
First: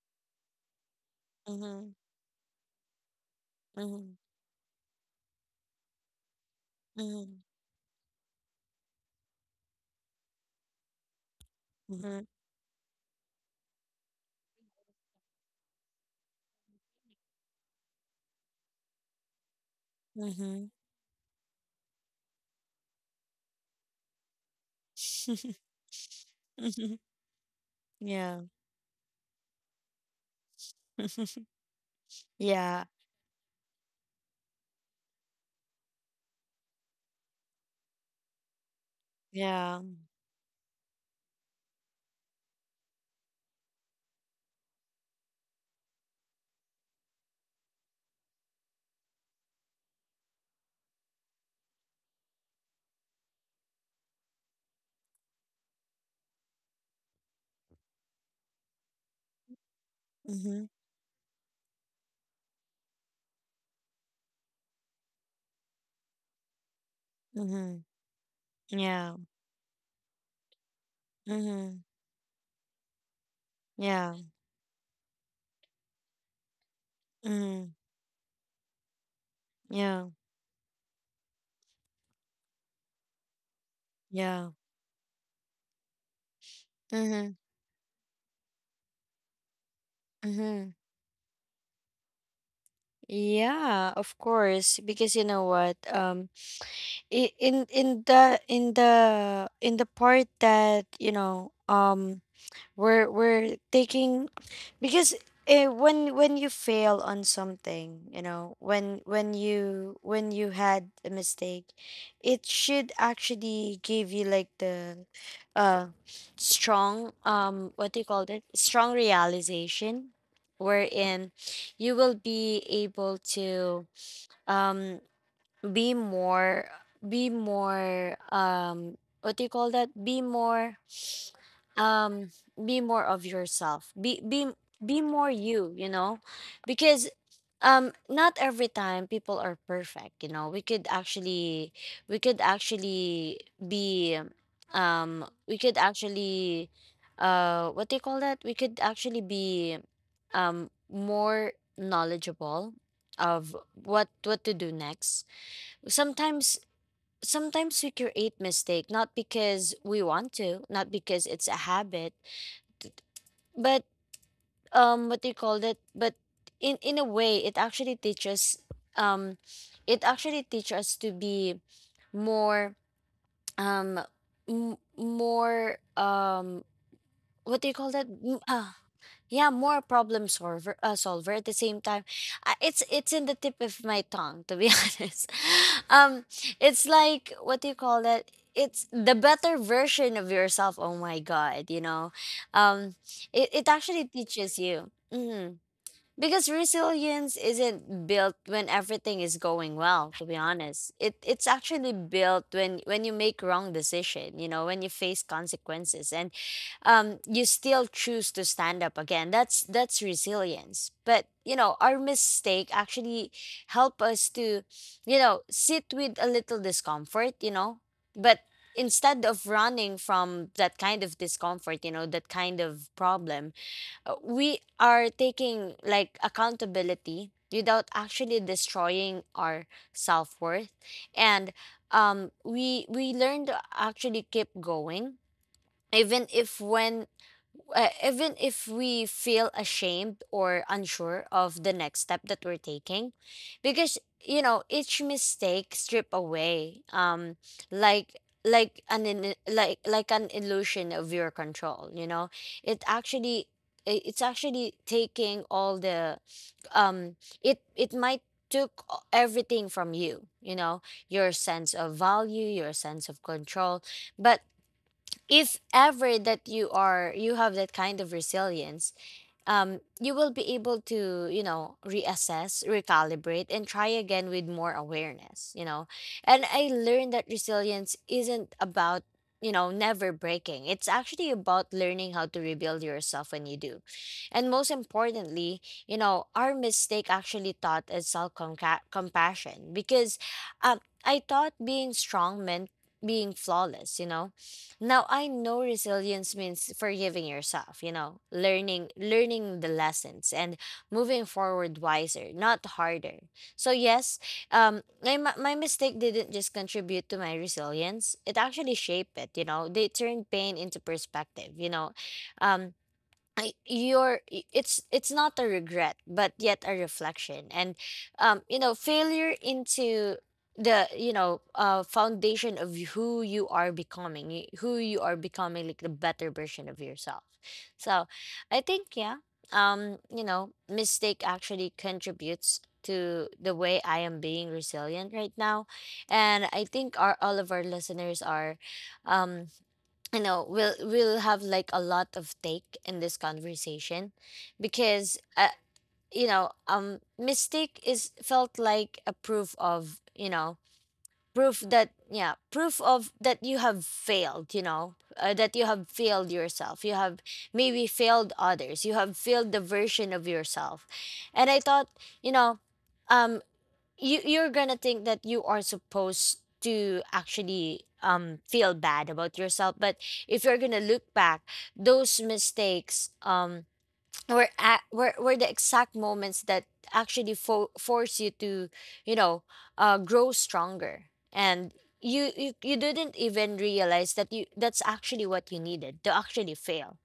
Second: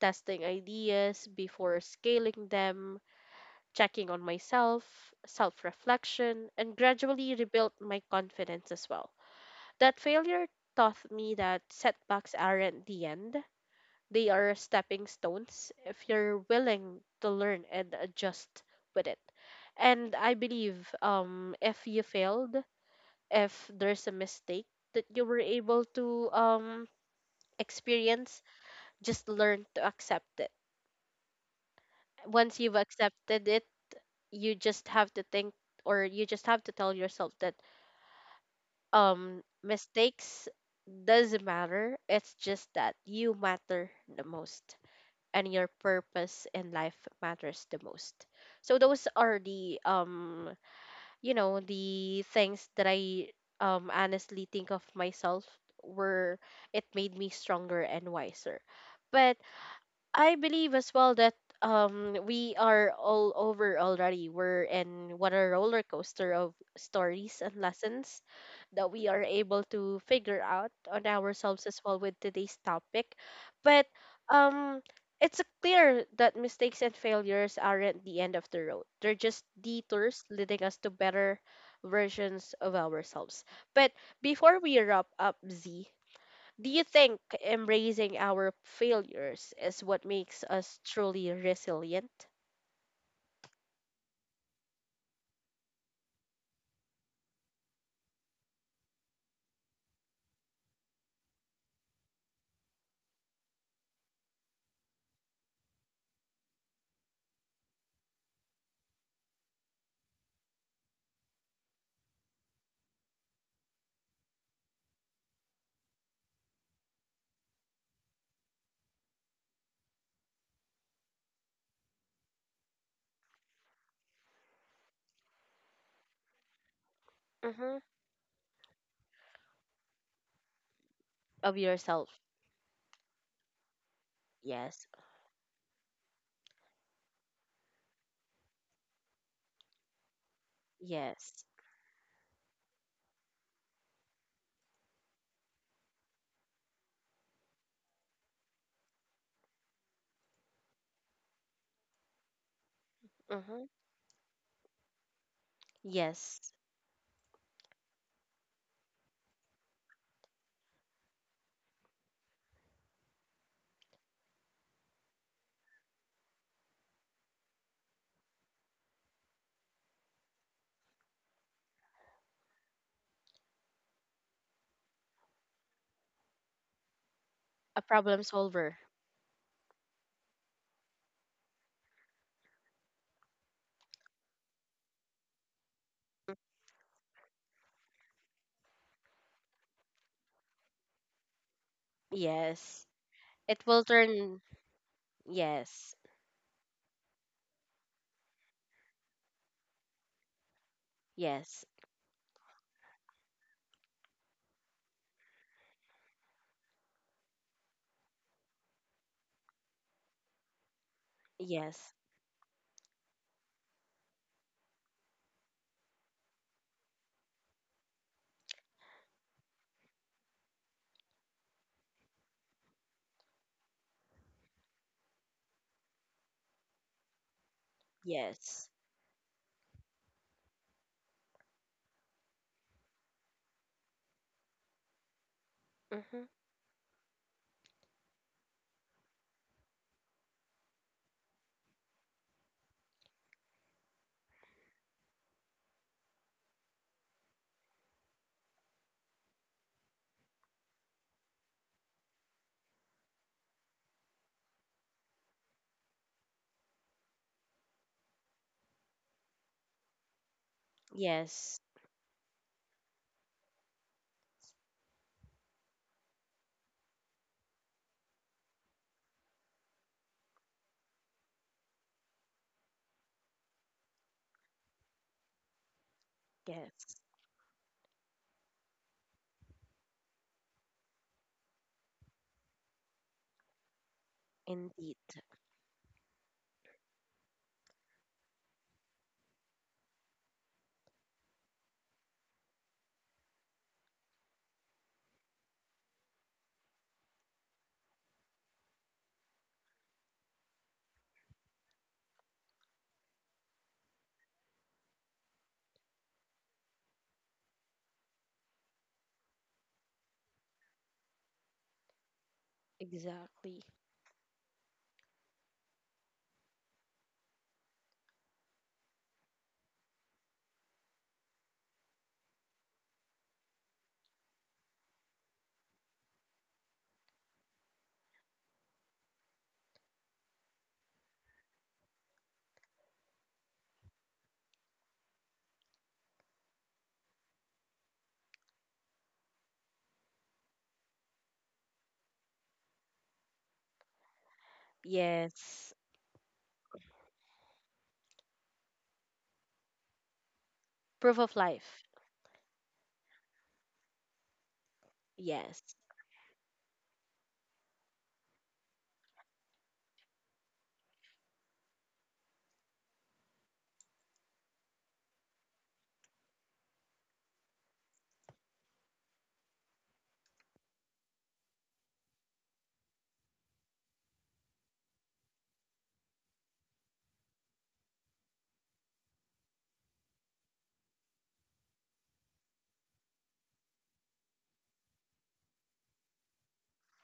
[SPEAKER 1] testing ideas before
[SPEAKER 2] Mhm.
[SPEAKER 1] scaling them, checking
[SPEAKER 2] Mhm.
[SPEAKER 1] on myself, self reflection, and gradually
[SPEAKER 2] Mhm,
[SPEAKER 1] rebuilt my confidence as well. That failure taught me that
[SPEAKER 2] mhm,
[SPEAKER 1] setbacks aren't the end, they are stepping stones if you're willing to learn and adjust with it. And I
[SPEAKER 2] mhm.
[SPEAKER 1] believe um if you failed, if there's a mistake that you were able to um
[SPEAKER 2] Mhm.
[SPEAKER 1] experience,
[SPEAKER 2] Yeah.
[SPEAKER 1] just learn to accept it. Once you've
[SPEAKER 2] Yeah,
[SPEAKER 1] accepted it, you just have to think, or you just have to tell yourself that um
[SPEAKER 2] yeah.
[SPEAKER 1] mistakes doesn't matter. It's just that you matter the most, and your purpose in life matters the most. So those are the um you know, the things that I um honestly think of myself, were it made me stronger and wiser. But I
[SPEAKER 2] Mhm,
[SPEAKER 1] believe as well that um we are all over already. We're in what a roller coaster of stories and
[SPEAKER 2] mhm.
[SPEAKER 1] lessons that we
[SPEAKER 2] Yeah.
[SPEAKER 1] are able to figure out on ourselves as
[SPEAKER 2] Mhm.
[SPEAKER 1] well with today's topic. But
[SPEAKER 2] Yeah.
[SPEAKER 1] um it's uh, clear that mistakes and failures
[SPEAKER 2] Mhm.
[SPEAKER 1] aren't the end of the road. They're just
[SPEAKER 2] Yeah.
[SPEAKER 1] detours leading us to better versions of ourselves. But
[SPEAKER 2] Yeah.
[SPEAKER 1] before we wrap up, Z, do you think
[SPEAKER 2] Mhm.
[SPEAKER 1] embracing our failures is what makes
[SPEAKER 2] Mhm.
[SPEAKER 1] us truly resilient?
[SPEAKER 2] Yeah, of course, because you know what? Um i- in in the in the in the part that, you know, um we're we're taking, because uh, when when you fail on something, you know, when when you when you had a mistake, it should actually give you like the uh strong, um what do you call it, strong realization, wherein you will be able to um be more be
[SPEAKER 1] Mm-hmm.
[SPEAKER 2] more um what do you call that, be more
[SPEAKER 1] Of yourself.
[SPEAKER 2] um be more of yourself. Be be
[SPEAKER 1] Yes.
[SPEAKER 2] be more you, you know. Because um not every time people are perfect, you know. we could
[SPEAKER 1] Yes.
[SPEAKER 2] actually we could actually be um we could actually uh what do you call that, we could actually be um more knowledgeable of
[SPEAKER 1] Mm-hmm.
[SPEAKER 2] what what to do next.
[SPEAKER 1] Yes.
[SPEAKER 2] Sometimes sometimes we create mistake, not because we want to, not because it's a habit, but um what do you call that, but in in a way it actually teaches um it actually teaches us to be more, um m- more um what do you
[SPEAKER 1] A
[SPEAKER 2] call that,
[SPEAKER 1] problem
[SPEAKER 2] M- uh,
[SPEAKER 1] solver.
[SPEAKER 2] yeah, more problem solver, uh, solver at the same time. uh, it's it's in the tip of my tongue to be honest. um it's like, what do you call that, it's the better version of yourself. Oh my god, you know.
[SPEAKER 1] Yes.
[SPEAKER 2] um it,
[SPEAKER 1] It
[SPEAKER 2] it
[SPEAKER 1] will
[SPEAKER 2] actually
[SPEAKER 1] turn.
[SPEAKER 2] teaches you. Mhm.
[SPEAKER 1] Yes.
[SPEAKER 2] Because resilience isn't built when everything is going well, to be honest. It it's
[SPEAKER 1] Yes.
[SPEAKER 2] actually built when when you make wrong decision, you know, when you face consequences, and um you still choose to stand up again. That's that's resilience. But, you know,
[SPEAKER 1] Yes.
[SPEAKER 2] our mistake actually help us to, you know, sit with a little discomfort, you know. But instead of running from that kind of discomfort, you know, that kind of problem, uh, we are taking like accountability without actually
[SPEAKER 1] Yes.
[SPEAKER 2] destroying our self-worth. And um we we learn to actually keep going,
[SPEAKER 1] Mm-hmm.
[SPEAKER 2] even if, when uh, even if we feel ashamed or unsure of the next step that we're taking, because, you know, each mistake strip away, um like, like an in, like like an illusion of your control, you know. It actually i- it's actually taking all the, um it it might took o- everything from you, you know. Your
[SPEAKER 1] Yes.
[SPEAKER 2] sense of value, your sense of control. But if ever that you are you have that kind of resilience, um you will be able to, you know, reassess, recalibrate, and try again with more awareness, you know. And I
[SPEAKER 1] Yes.
[SPEAKER 2] learned that resilience isn't about, you know, never breaking. It's actually about learning how to rebuild yourself when you do. And most
[SPEAKER 1] Indeed.
[SPEAKER 2] importantly, you know, our mistake actually taught us self compassion, because um I thought being strong meant being flawless, you know. Now I know resilience means forgiving yourself, you know, learning learning the lessons, and moving forward wiser, not harder. So yes, um my, my my mistake didn't just contribute to my resilience. It actually shaped it, you know. They turned pain into perspective, you know. Um I
[SPEAKER 1] Exactly.
[SPEAKER 2] you're i- it's it's not a regret, but yet a reflection. And um you know, failure into the, you know, uh foundation of who you are becoming y- who you are becoming, like the better version of yourself. So I think, yeah, um you know, mistake actually contributes to the way I am being resilient right now. And I think our all of our listeners are, um I know we'll we'll have like a lot of take in this conversation, because, uh,
[SPEAKER 1] Yes.
[SPEAKER 2] you know, um mistake is felt like a proof of, you know,
[SPEAKER 1] Proof of
[SPEAKER 2] proof
[SPEAKER 1] life.
[SPEAKER 2] that, yeah, proof of that you have failed, you know, uh, that you
[SPEAKER 1] Yes.
[SPEAKER 2] have failed yourself. You have maybe failed others. You have failed the version of yourself. And I thought, you know, um you you're gonna think that you are supposed to actually um feel bad about yourself. But if you're gonna look back, those mistakes, um were at, were, were the exact moments that actually fo- force you to, you know, uh grow stronger. And you, you you didn't even realize that you that's actually what you needed to actually fail.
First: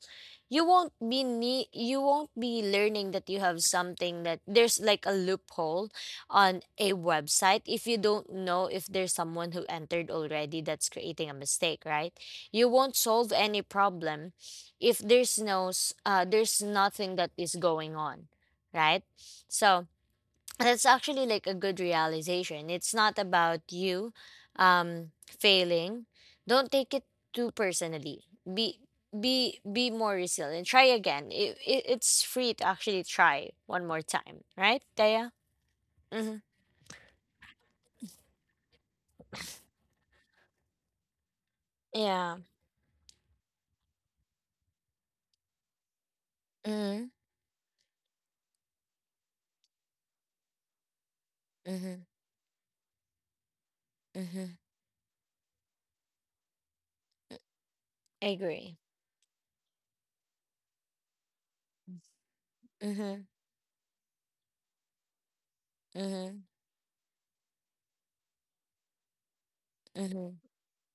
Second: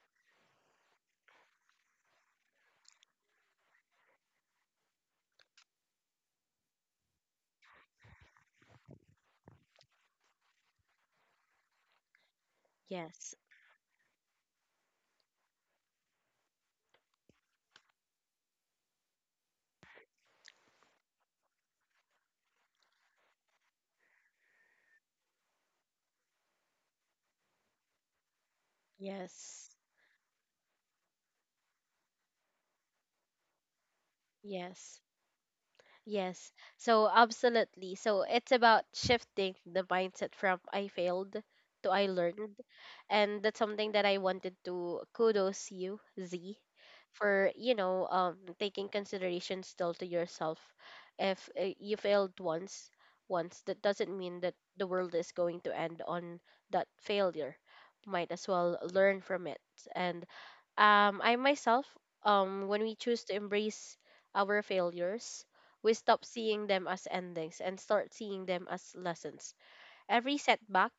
[SPEAKER 2] You won't be ne- you won't be learning that you have something, that there's like a loophole on a website, if you don't know, if there's someone who entered already that's creating a mistake, right. You won't solve
[SPEAKER 1] Yes.
[SPEAKER 2] any problem if there's no s- uh, there's nothing that is going on, right. So that's actually like a good realization. It's not about you um failing. Don't take it too personally. Be be
[SPEAKER 1] Yes.
[SPEAKER 2] be more resilient. Try again. It, it it's free to actually try one more time, right,
[SPEAKER 1] Yes.
[SPEAKER 2] Daya? Mm-hmm.
[SPEAKER 1] Yes. So absolutely. So it's about shifting the mindset from I failed to I
[SPEAKER 2] Yeah.
[SPEAKER 1] learned. And that's something that I wanted to kudos you, Z,
[SPEAKER 2] Mm-hmm.
[SPEAKER 1] for, you know, um taking consideration still to yourself. If uh, you
[SPEAKER 2] Mm-hmm.
[SPEAKER 1] failed once, once, that doesn't mean that
[SPEAKER 2] Mm-hmm.
[SPEAKER 1] the world is going to end on that failure. Might
[SPEAKER 2] I
[SPEAKER 1] as well
[SPEAKER 2] agree.
[SPEAKER 1] learn from it. And um I myself, um when we choose
[SPEAKER 2] Mm-hmm.
[SPEAKER 1] to embrace our failures, we stop
[SPEAKER 2] Mm-hmm.
[SPEAKER 1] seeing them as endings and start seeing them as lessons. Every
[SPEAKER 2] Mm-hmm.
[SPEAKER 1] setback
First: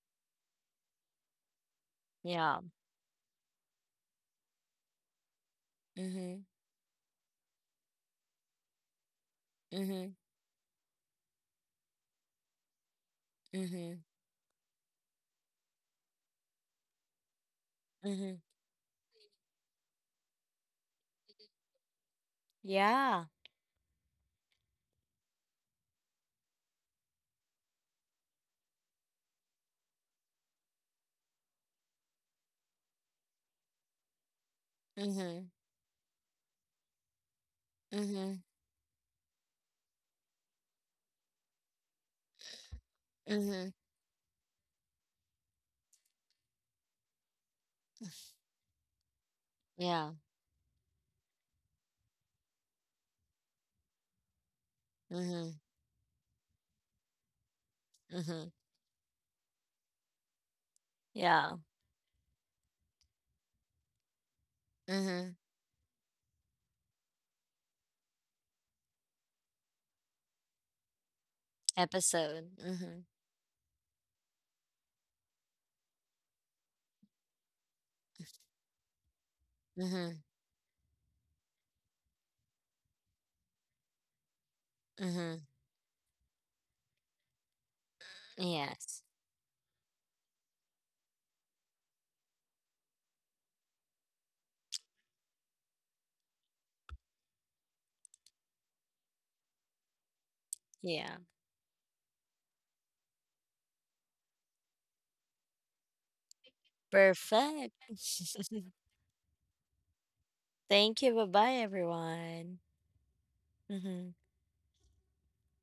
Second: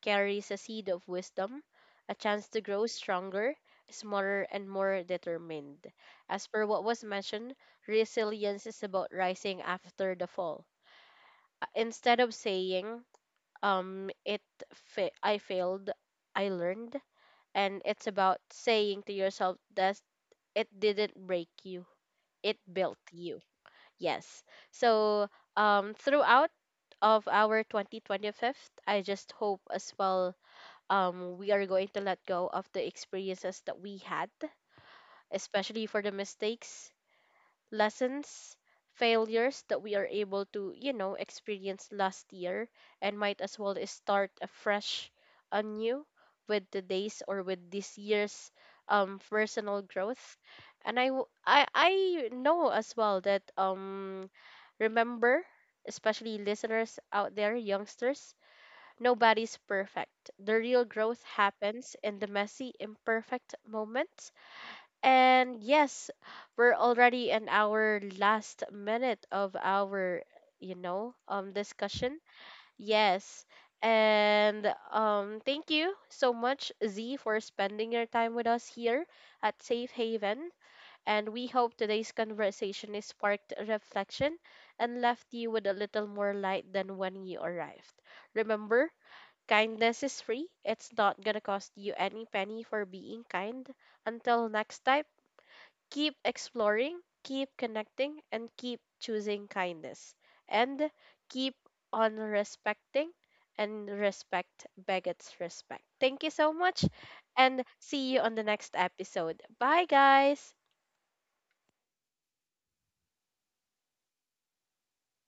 [SPEAKER 1] carries a seed of wisdom, a chance to
[SPEAKER 2] Yeah.
[SPEAKER 1] grow stronger, smarter, and more determined.
[SPEAKER 2] Mm-hmm.
[SPEAKER 1] As per what was mentioned, resilience is about rising
[SPEAKER 2] Mm-hmm.
[SPEAKER 1] after the fall. Uh, Instead of saying,
[SPEAKER 2] Mm-hmm.
[SPEAKER 1] um, it fa- I failed, I learned, and it's
[SPEAKER 2] Mm-hmm.
[SPEAKER 1] about saying to yourself that it didn't break you, it built
[SPEAKER 2] Yeah.
[SPEAKER 1] you. Yes. So um, throughout of our twenty twenty fifth, I just hope as well um, we are going to let go of the experiences that we had,
[SPEAKER 2] Mm-hmm.
[SPEAKER 1] especially for the mistakes,
[SPEAKER 2] Mm-hmm.
[SPEAKER 1] lessons, failures that we are able to, you know, experience last year, and might as
[SPEAKER 2] Mm-hmm.
[SPEAKER 1] well start afresh anew with today's or with this year's um, personal
[SPEAKER 2] Yeah.
[SPEAKER 1] growth. And I, w- I, I know as well that um, remember,
[SPEAKER 2] Mm-hmm.
[SPEAKER 1] especially listeners out there, youngsters,
[SPEAKER 2] Mm-hmm.
[SPEAKER 1] nobody's perfect. The real growth
[SPEAKER 2] Yeah.
[SPEAKER 1] happens in the messy, imperfect moments.
[SPEAKER 2] Mhm.
[SPEAKER 1] And yes, we're already in our last minute of our, you know, um discussion.
[SPEAKER 2] Episode. Mhm.
[SPEAKER 1] Yes. And um thank you so much, Z, for spending your time with us here at Safe
[SPEAKER 2] Mhm.
[SPEAKER 1] Haven. And we hope today's conversation is sparked reflection and left
[SPEAKER 2] Mhm.
[SPEAKER 1] you with a little more light than when you arrived. Remember,
[SPEAKER 2] Yes.
[SPEAKER 1] kindness is free. It's not gonna cost you any penny for being kind. Until next time, keep exploring, keep connecting, and keep choosing kindness. And
[SPEAKER 2] Yeah.
[SPEAKER 1] keep on respecting, and respect begets respect. Thank you so much, and
[SPEAKER 2] Perfect.
[SPEAKER 1] see you on the next episode. Bye, guys.
[SPEAKER 2] Thank you. Bye-bye, everyone. Mhm.